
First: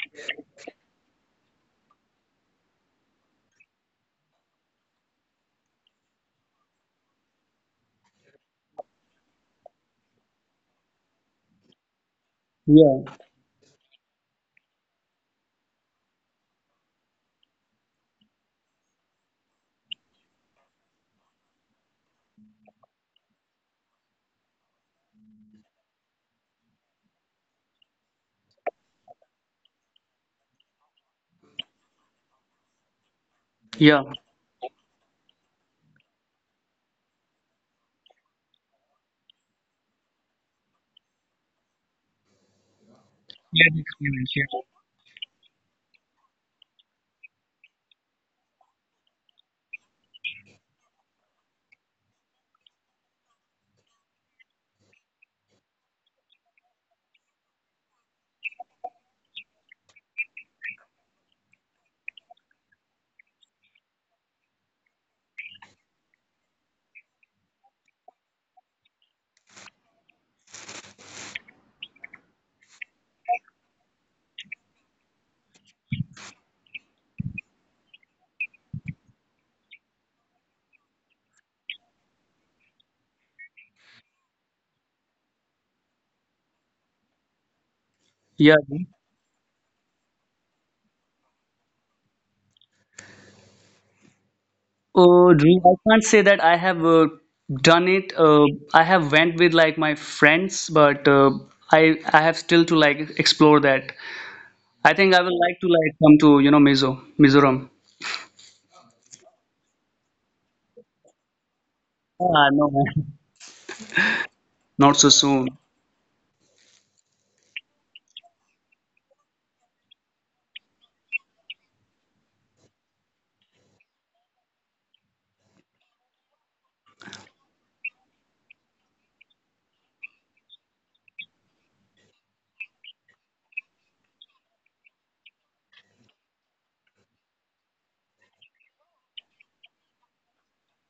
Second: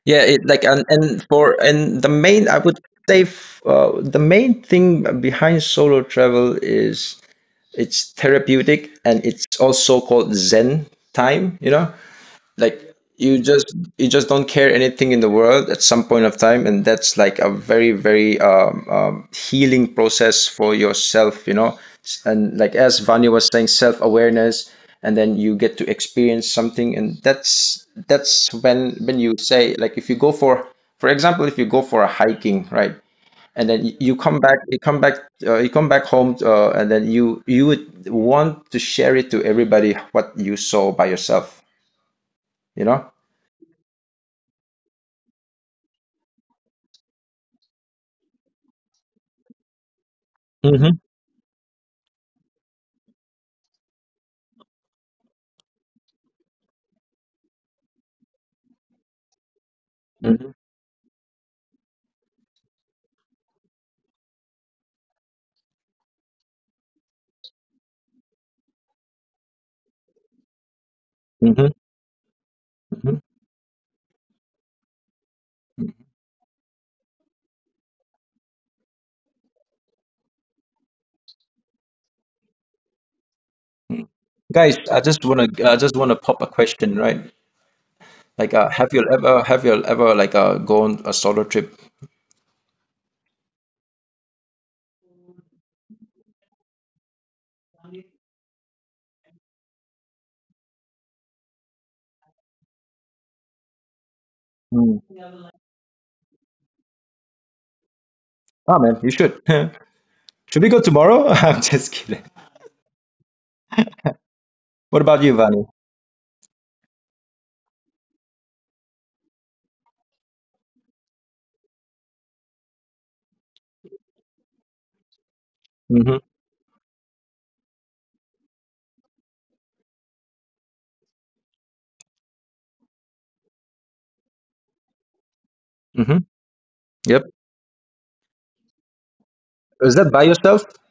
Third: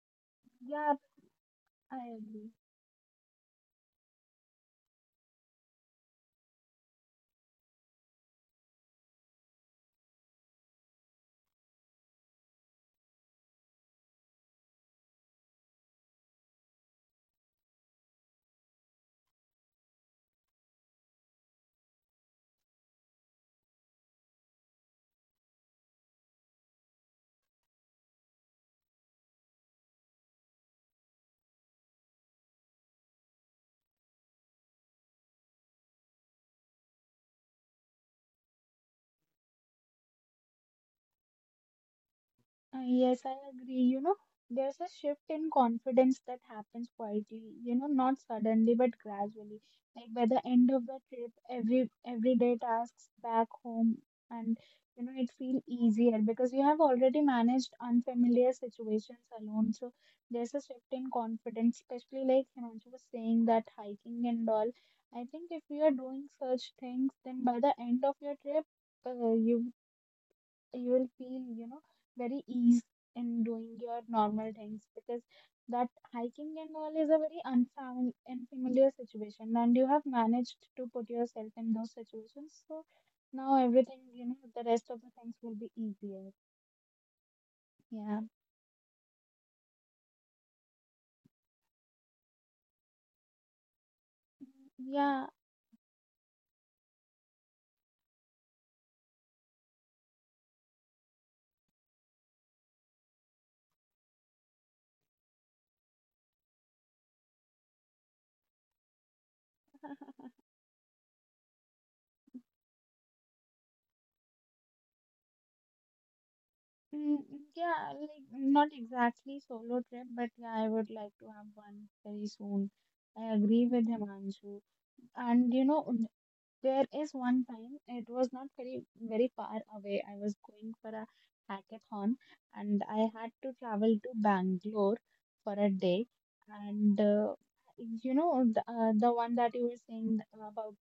S2: yeah. It, like
S3: Yeah,
S2: and for
S3: I
S2: and the main
S3: agree.
S2: I would say f- The main thing behind solo travel is it's therapeutic and it's also called Zen time. You know, like
S1: Yeah,
S2: you just don't care anything in the world at some point of time, and that's like a very very healing process for yourself, you know. And like as Vanya was saying, self-awareness, and then you get to experience something, and that's when you say like if you go for example if you go for a hiking, right? And then
S1: yeah.
S2: you come back, you come back home, and then you would want to share it to everybody what you saw by yourself, you know?
S3: Yes, I
S1: Yeah, the
S3: agree. You know,
S1: experience, yeah.
S3: there's a shift in confidence that happens quietly, you know, not suddenly but gradually. Like by the end of the trip, everyday tasks back home and, you know, it feel easier because you have already managed unfamiliar situations alone. So
S2: Mhm,
S3: there's a shift in confidence, especially like Himanshu was saying that hiking and all. I think if you are doing such things, then by the end of your trip, you you will feel
S2: mhm,
S3: very ease
S2: mhm.
S3: in doing your normal things because that hiking and all is a very unfamiliar situation and you have managed to put yourself in those situations, so now everything, you know, the
S2: Guys,
S3: rest
S2: I
S3: of the
S2: just
S3: things
S2: wanna
S3: will
S2: I
S3: be
S2: just wanna
S3: easier.
S2: pop a question, right?
S3: Yeah.
S2: Like,
S1: Yeah,
S2: have you ever like gone a solo trip?
S3: Mm, yeah.
S1: Drew, I can't say that I have done it. I have went with like my friends, but I I have still to like explore that. I
S2: Hmm.
S1: think I will like to like come to you know Mizo, Mizoram.
S2: Ah, man, you should. <laughs> Should we go tomorrow? <laughs> I'm just kidding.
S1: Ah, no, man. Not
S2: What
S1: so
S2: about you,
S1: soon.
S2: Vani?
S3: Mm, yeah, like not exactly solo trip, but yeah, I would like to have one very soon. I agree with Himanshu. And you know,
S2: Mm-hmm.
S3: there is one time, it was not very far away. I was going for a hackathon and I had to travel to Bangalore for a day.
S2: Mm-hmm.
S3: And
S2: Yep.
S3: you know the one that you were
S2: Is that by
S3: saying
S2: yourself?
S3: about,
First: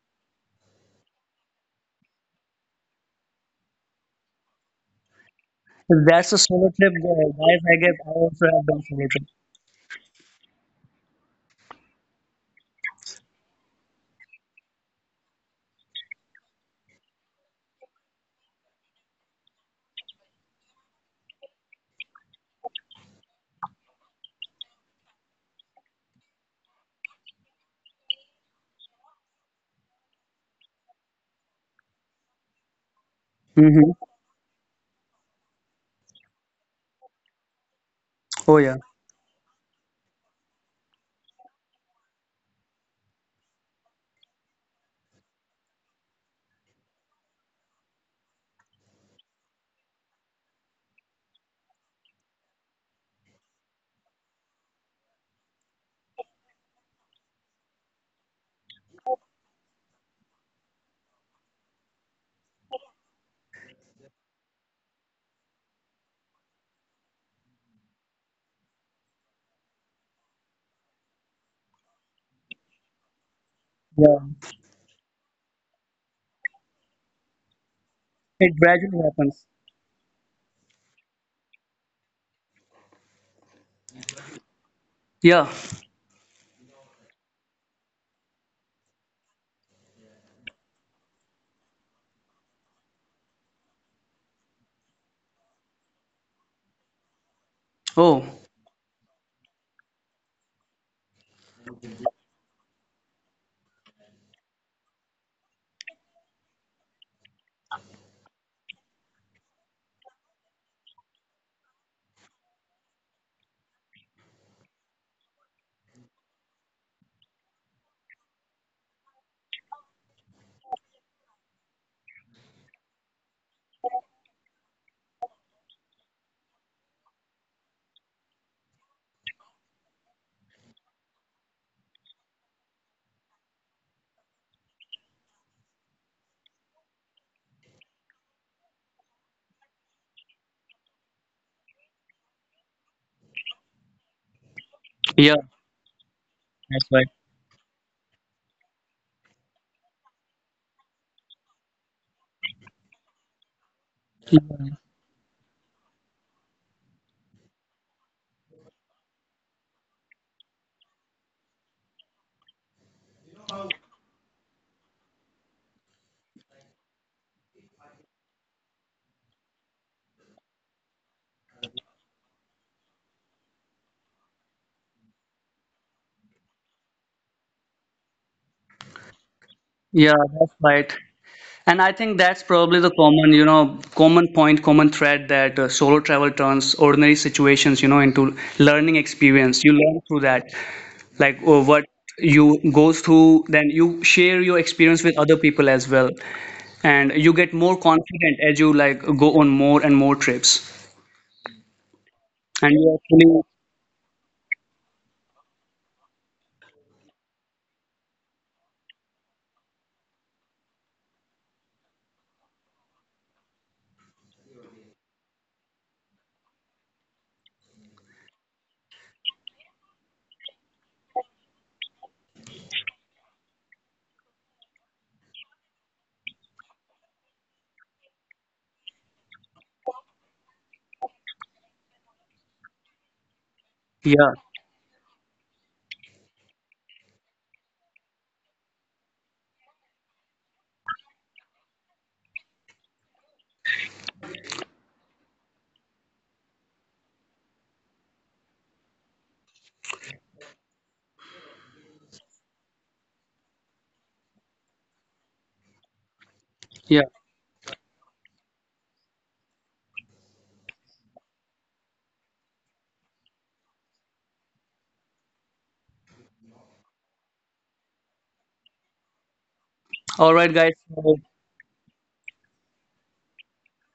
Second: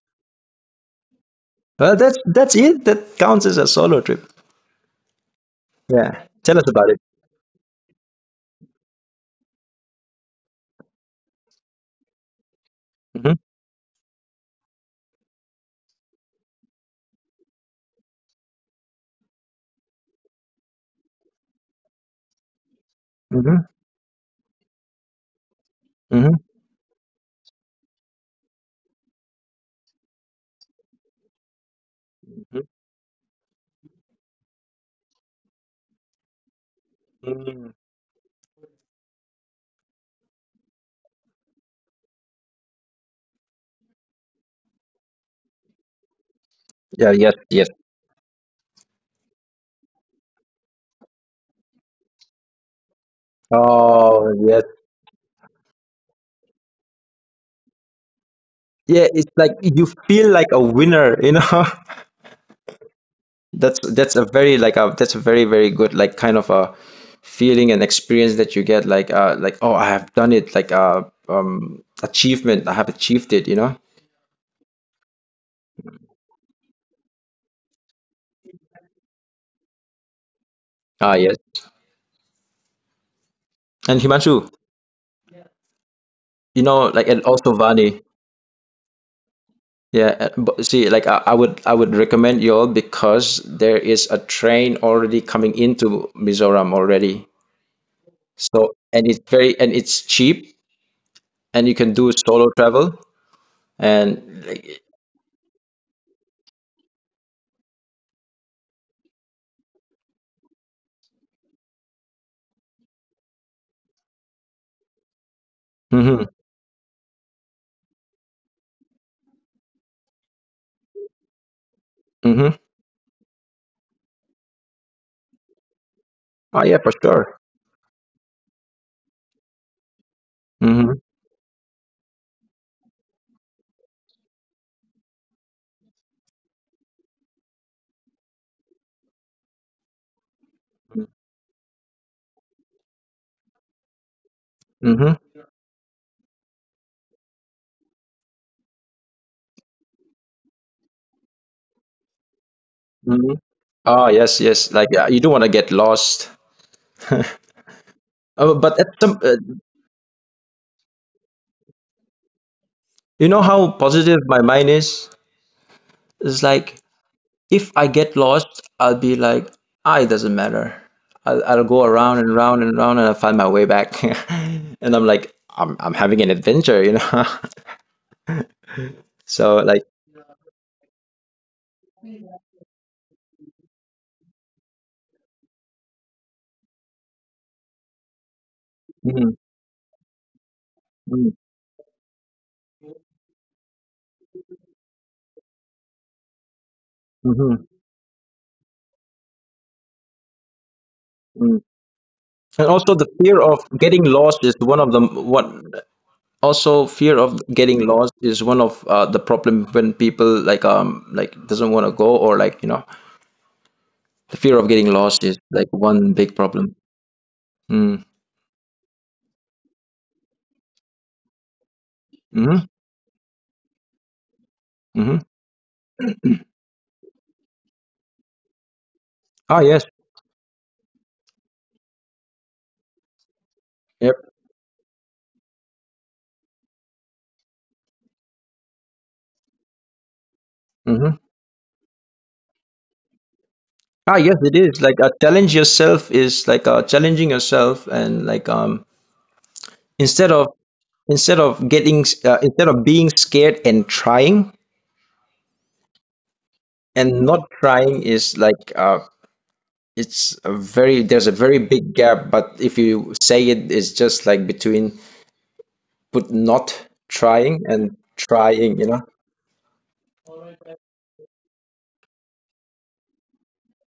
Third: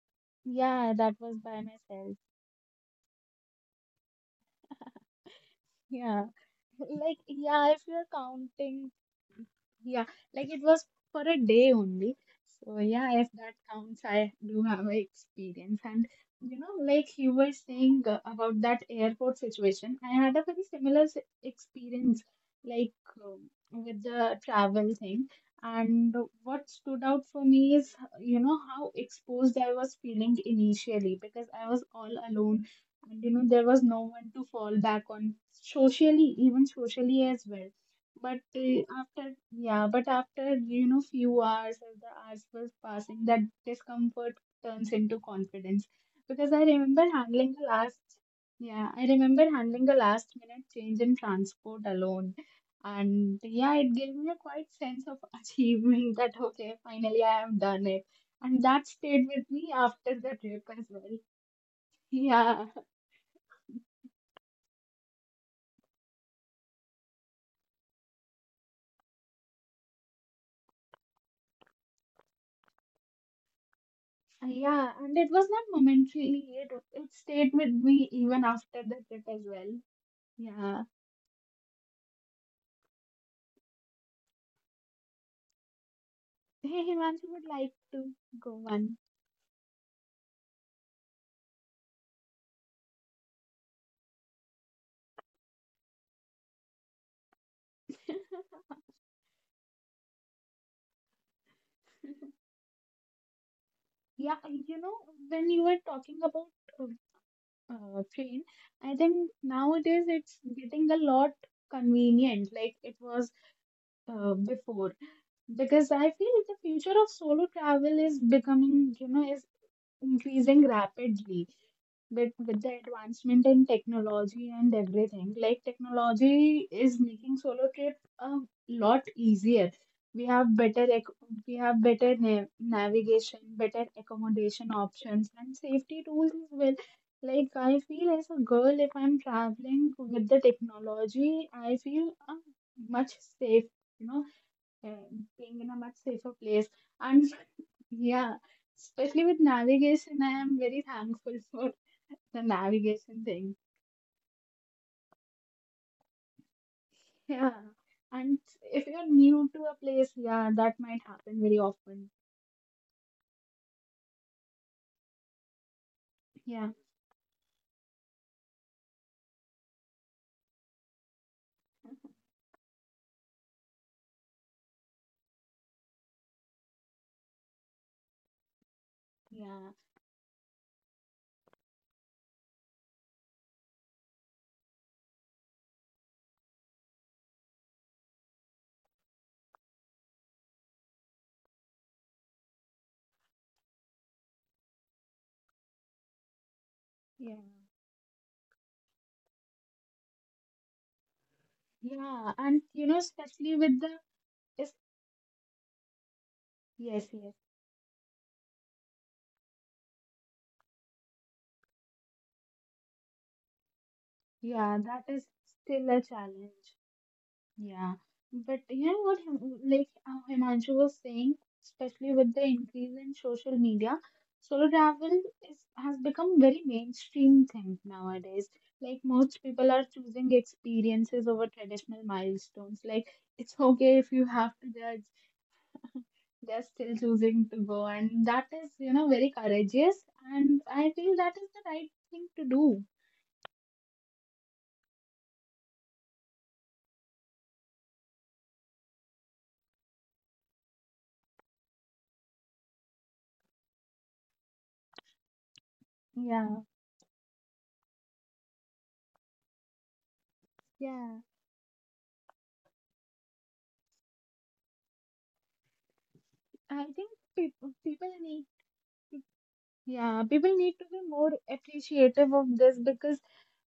S3: yeah, that was by
S2: Well,
S3: myself.
S2: that's it. That counts as a solo trip.
S1: If
S2: Yeah.
S3: Yeah.
S1: that's a
S2: Tell us
S1: solo
S2: about
S1: trip,
S2: it.
S3: Like,
S1: guys.
S3: yeah,
S1: I
S3: if
S1: guess
S3: you're
S1: I also have done
S3: counting,
S1: solo trip.
S3: yeah, like it was for a day only. So, yeah, if
S2: Mm-hmm.
S3: that counts, I do have an experience. And, you know, like you were saying about that airport situation, I had a very similar experience, like,
S2: Mm-hmm.
S3: with the travel thing. And
S2: Mm-hmm.
S3: what stood out for me is, you know, how exposed I was feeling initially because I was all alone, and you know there was
S1: Mm-hmm.
S3: no one to fall back on socially, even socially as well.
S2: Mm-hmm.
S3: But
S1: Oh yeah,
S3: after yeah but after, you know, few hours, as the hours was passing, that discomfort turns into confidence because I remember
S2: Yeah. Yes.
S3: handling the
S2: Yes.
S3: last yeah, I remember handling the last minute change in transport alone, and yeah, it gave me
S2: Oh,
S3: a
S2: yes.
S3: quite sense of <laughs> achievement that okay, finally I have done it, and that
S2: Yeah.
S3: stayed
S2: It's
S3: with
S2: like
S3: me
S2: you
S3: after
S2: feel
S3: the
S2: like a
S3: trip as
S2: winner,
S3: well.
S2: you know. <laughs>
S3: <laughs> Yeah.
S2: That's a very very good like kind of a feeling and experience that you get like oh I have done it like achievement I have achieved it you know
S1: yeah.
S3: Yeah, and it was not momentarily. It stayed with me even
S1: It
S3: after
S1: gradually
S3: the trip as
S1: happens.
S3: well. Yeah. <laughs>
S2: ah yes and Himanshu
S1: Yeah.
S2: you
S3: Hey,
S2: know like and
S3: Himanshu would
S2: also
S3: like
S2: Vani
S3: to go one.
S2: yeah but see like I would recommend you all because there is a train already coming into Mizoram already
S1: Oh,
S3: <laughs>
S2: so and it's very and it's cheap and you can do solo travel
S3: Yeah,
S2: and
S3: you
S2: like,
S3: know, when you were talking about uh, train, I think nowadays it's getting a lot convenient like it was before, because I
S2: mm-hmm,
S3: feel the future of solo travel is becoming, you know, is increasing rapidly. But
S2: mm-hmm,
S3: with the advancement in technology and everything, like
S2: oh
S3: technology
S2: yeah for
S3: is making
S2: sure,
S3: solo trip a lot easier. We have
S2: mm-hmm,
S3: we have navigation, better accommodation options, and safety tools as well. Like I feel as a girl, if I'm traveling with the technology, I feel much safe. You know, uh,
S2: mm-hmm.
S1: yeah.
S3: being in a much safer place.
S1: That's right.
S3: And yeah, especially with navigation, I am very thankful <laughs> for the navigation
S2: Mhm.
S3: thing.
S2: Oh, yes, yes. Like, yeah, you don't want to get lost. <laughs>
S3: Yeah. And
S2: Oh, but
S3: if
S2: at
S3: you're
S2: some,
S3: new to a place, yeah, that might happen very often.
S2: you know how positive my mind is? It's
S3: Yeah,
S2: like, if I get lost, I'll be like, ah, it doesn't matter. I'll go around and round and round and I'll find my way back. <laughs> And I'm like, I'm having an adventure, you know? <laughs> So,
S3: yeah,
S2: like,
S1: Yeah, that's right. And I think that's probably the common, you know, common point, common thread that solo travel turns ordinary situations, you know, into learning
S2: mm,
S1: experience. You learn through that.
S2: mm,
S1: Like what you goes through then you share your experience with other people as well and you
S3: yeah,
S1: get
S2: mhm,
S1: more confident as you like go on more and more trips
S2: mm.
S3: yeah. And
S2: And
S1: and you
S3: you
S2: also
S3: know,
S2: the
S1: actually
S2: fear
S3: especially
S2: of
S3: with the
S2: getting lost is
S3: is.
S2: one of the, what. Also,
S3: Yes,
S2: fear
S3: yes,
S2: of getting lost is one of the problem when people like doesn't want to go or like you know the fear of
S3: yeah,
S2: getting
S3: that
S2: lost
S3: is
S2: is like
S3: still a
S2: one big
S3: challenge.
S2: problem.
S3: Yeah,
S2: Mm.
S3: but you know what, Himanshu was saying, especially with the
S2: Mm-hmm.
S3: increase in social media, solo travel
S2: Mm-hmm.
S3: is has become very mainstream thing nowadays. Like most
S2: Ah
S3: people
S2: yes.
S3: are choosing experiences over traditional milestones. Like it's okay if you
S1: yeah
S2: Yep.
S3: have to judge, they're still choosing to go, and that is, you know, very courageous, and I
S2: Mm-hmm.
S3: feel that is the right thing to do.
S2: Ah yes, it is like challenging yourself and like instead of instead of instead of being scared and trying
S3: Yeah.
S1: yeah
S2: and not trying is like it's a very
S3: Yeah,
S2: there's a very big gap but if you say it it's just like between but not
S3: I think
S2: trying
S3: peop
S2: and
S3: people need.
S2: trying, you know?
S1: all
S3: Yeah,
S1: right guys
S3: people need to
S1: so,
S3: be more appreciative of this because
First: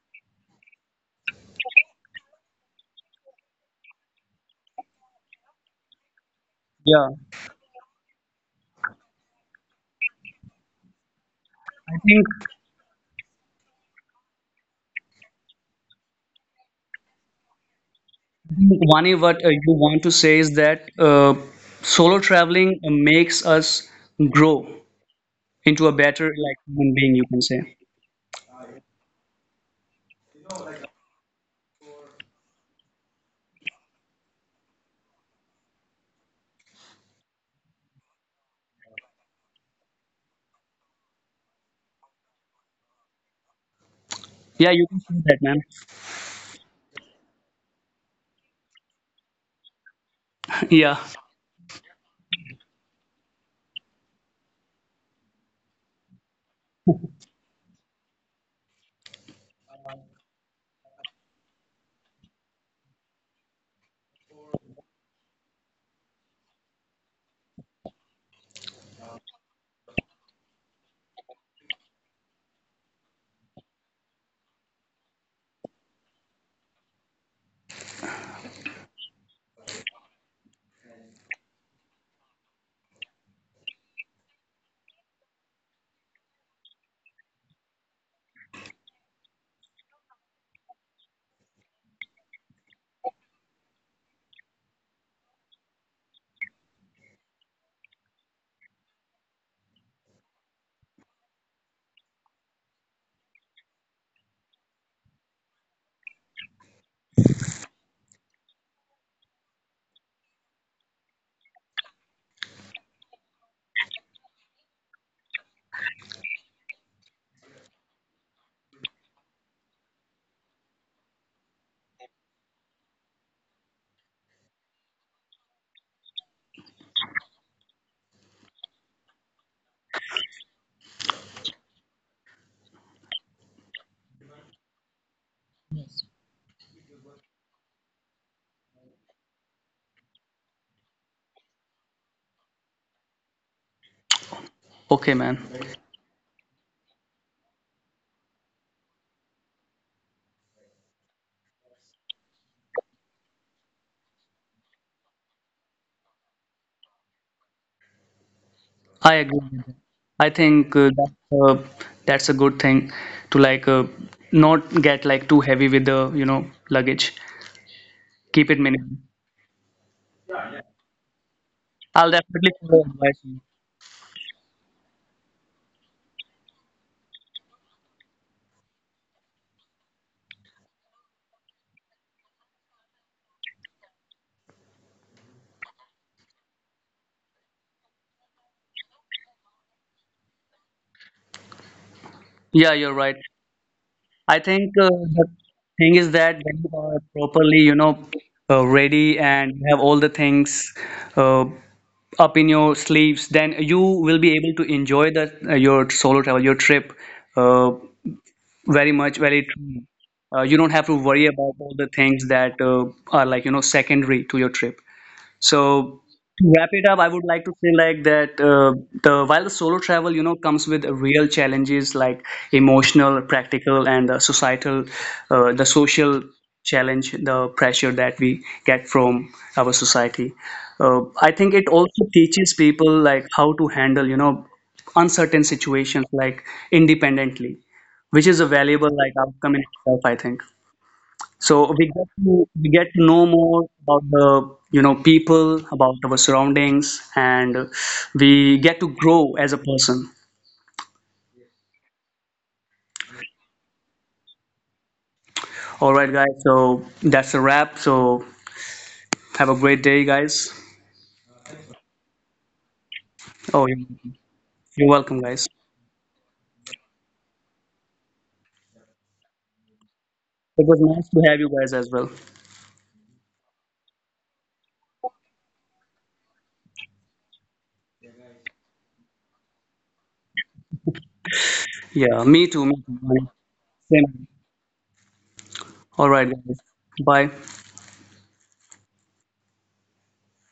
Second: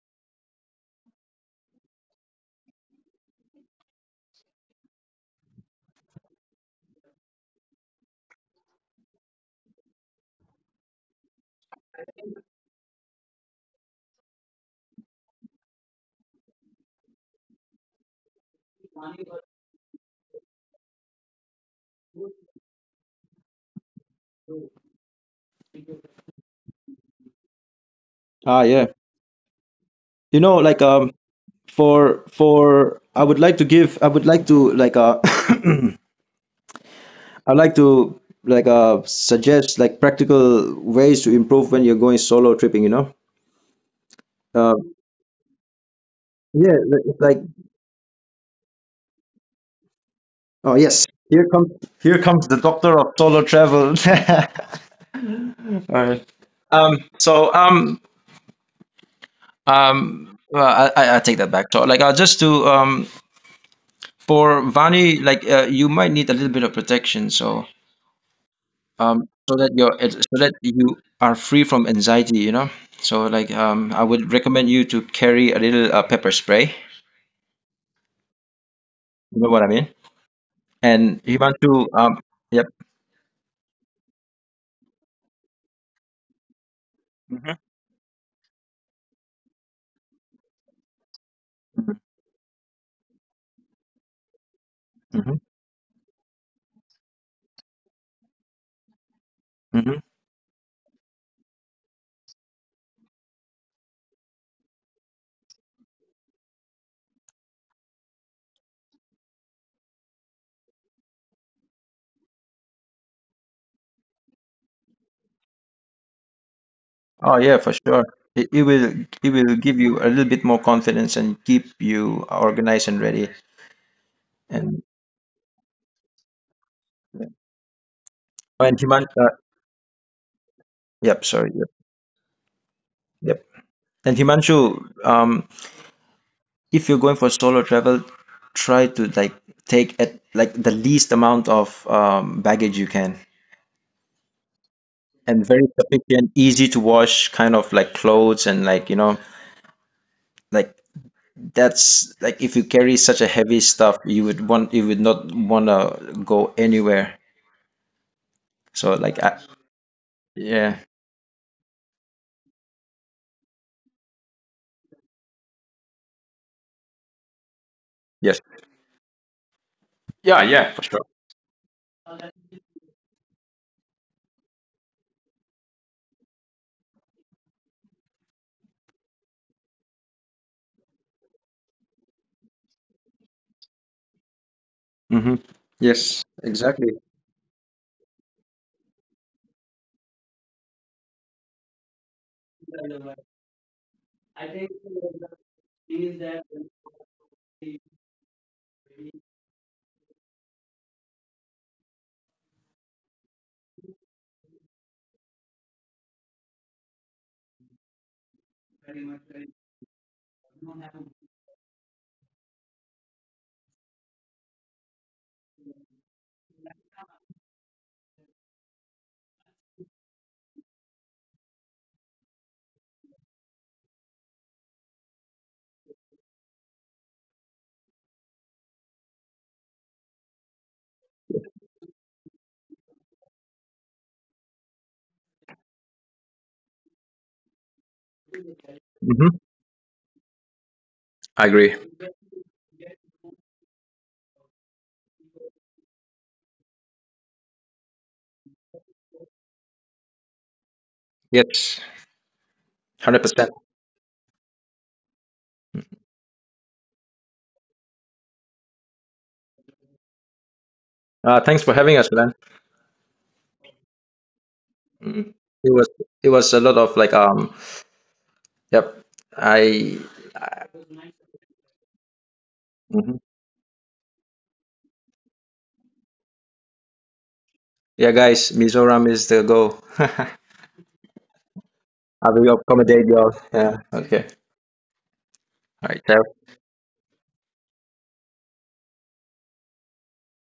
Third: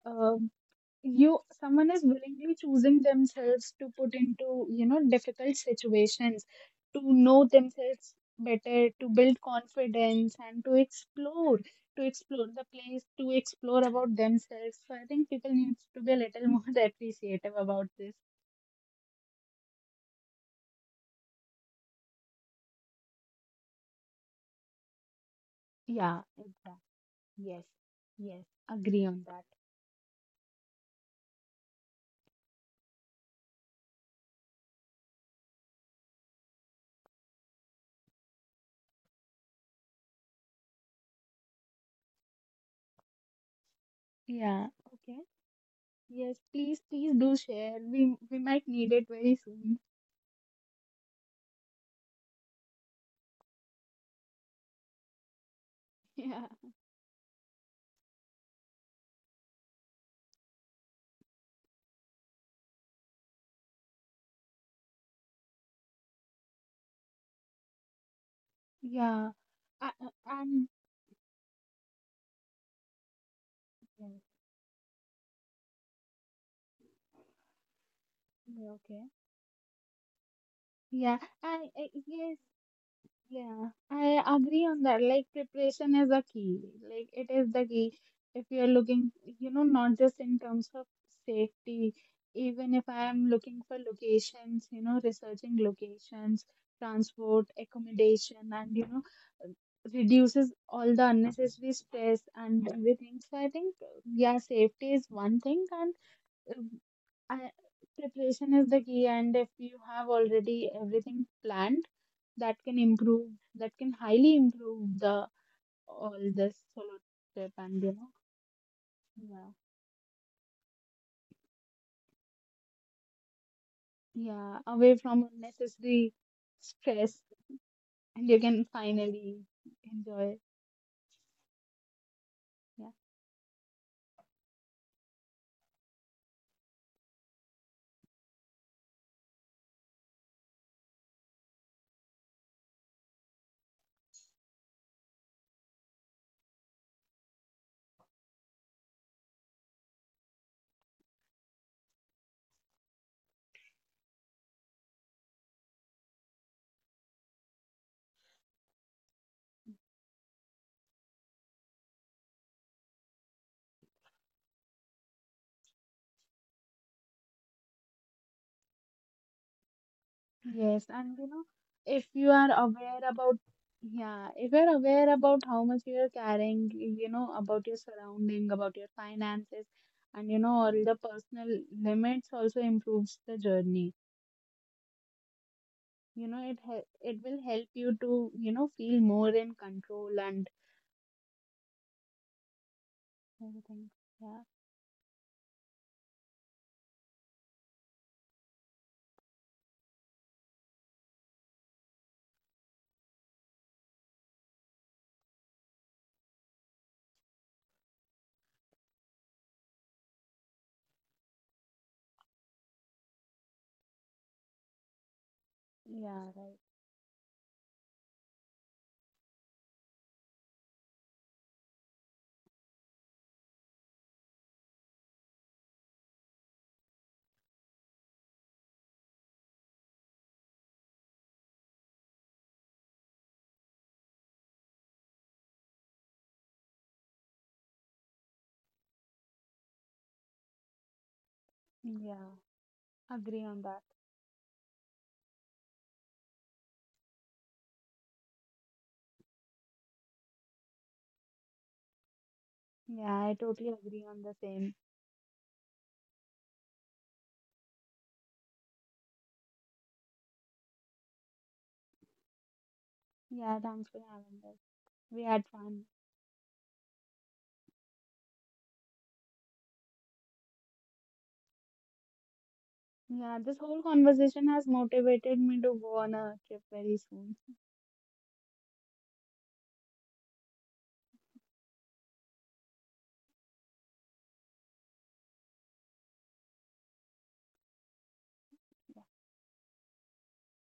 S3: um you, someone is willingly choosing themselves to put into, you know, difficult situations, to
S1: yeah
S3: know themselves better, to build confidence and
S1: I
S3: to
S1: think
S3: explore the place, to explore about themselves. So I think people need to be a little more <laughs> appreciative about this.
S1: Vani, what you want to say is that solo traveling makes us grow into a
S3: Yeah,
S1: better like
S3: exactly.
S1: human being you can
S3: Yes,
S1: say
S3: yes,
S2: Ah, yeah.
S3: agree on that.
S2: You know, like for I would like to like <coughs> <clears throat> I'd like to like suggest like practical ways to improve when you're going solo tripping, you know?
S3: Yeah,
S1: yeah
S2: Uh,
S1: you can
S3: okay.
S1: say that man
S3: Yes, please,
S2: yeah,
S3: please do
S2: like
S3: share. We might need it very soon. <laughs>
S1: <laughs>
S2: oh
S1: yeah
S2: yes, here comes the doctor of solo travel. <laughs> All
S3: Yeah,
S2: right. Um, so um I take that back. So like just to for Vani, like you might need a little bit of protection, so
S3: yeah. I, I-
S2: so
S3: I'm
S2: that you are free from anxiety, you know. So like
S3: yeah,
S2: I would recommend you to carry a little pepper spray.
S3: yeah, okay.
S2: You know what I mean?
S3: Yeah,
S2: And you want
S3: I
S2: to
S3: yes.
S2: um, yep.
S3: Yeah, I agree on that. Like preparation is a key. Like it is the key. If you're looking, you know, not just in terms of safety,
S2: Mhm.
S3: even if I am looking for locations, you know,
S2: Hmm.
S3: researching locations, transport, accommodation, and you know,
S2: Hmm.
S3: reduces all the unnecessary stress and everything. So I think, yeah, safety is one thing, and, um, I, preparation is the key, and if you have already everything planned, that can improve, that can highly improve the all this solo trip
S2: Oh yeah,
S3: and
S2: for
S3: you
S2: sure. It, it will it
S3: know,
S2: will give you a little bit more confidence and keep you organized and ready.
S3: yeah, yeah, away
S2: And
S3: from unnecessary stress, and you can
S2: and Himan,
S3: finally
S2: uh,
S3: enjoy.
S2: yep, sorry, yep, yep. And Himanshu, um, if you're going for solo travel, try to like take at like the least amount of baggage you can,
S1: okay man
S2: and very sufficient, easy to wash kind of like clothes and like you know like that's like if you carry such a heavy stuff, you would not want to go anywhere. So
S1: I
S2: like
S1: agree with that. I think
S2: yeah,
S1: that's a good thing to like not get like too heavy with the you know luggage.
S2: yes,
S1: Keep it minimal.
S2: yeah,
S3: Yes,
S2: yeah, for
S3: and you
S2: sure.
S3: know, if you
S1: I'll
S3: are
S1: definitely
S3: aware
S1: follow your
S3: about,
S1: advice.
S3: yeah, if you're aware about how much you're carrying, you know, about your surrounding, about your finances, and you know, all the personal limits also improves the journey.
S2: Mm-hmm.
S3: You
S2: Yes,
S3: know,
S2: exactly,
S3: it will help you to, you know, feel more in control and
S1: Yeah, you're right.
S3: everything. Yeah,
S1: I think the thing is that when you are properly you know ready and you have all the things uh, up in your sleeves, then you will be able to enjoy the your solo travel, your trip. Uh, Very much, very true. You don't have to worry about all the things that are like, you know, secondary to your trip. So
S3: yeah, right.
S1: to wrap it up, I would like to say like that the while the solo travel, you know, comes with real challenges like emotional, practical, and the societal, the social challenge, the pressure that we get from our society. I think it also teaches people like how to handle, you know, uncertain situations like independently, which is a valuable like outcome in itself, I think. So
S3: Yeah,
S1: we get to
S3: agree
S1: know
S3: on
S1: more
S3: that.
S1: about the you know people, about our surroundings, and we get to grow as a person.
S2: yes, one
S3: Yeah, I
S2: hundred
S3: totally
S2: percent.
S3: agree on the same.
S1: All right, guys. So that's a wrap. So have a great day, guys.
S2: Thanks for having us, man.
S3: Yeah,
S1: Oh,
S3: thanks
S1: you're
S3: for
S1: welcome,
S3: having us.
S1: You're
S3: We
S1: welcome,
S3: had
S2: Mm.
S1: guys.
S3: fun.
S2: It was it was a lot of like yep. I
S1: It was nice to have you guys as well.
S2: hmm
S3: Yeah, this whole conversation has motivated me to go on a trip very soon.
S2: Yeah, guys, Mizoram is the goal. <laughs> I
S1: Yeah, me
S2: will
S1: too. Me
S2: accommodate
S1: too.
S2: y'all. Yeah. Okay.
S1: Same.
S2: All
S1: All right,
S2: right.
S1: guys. Bye.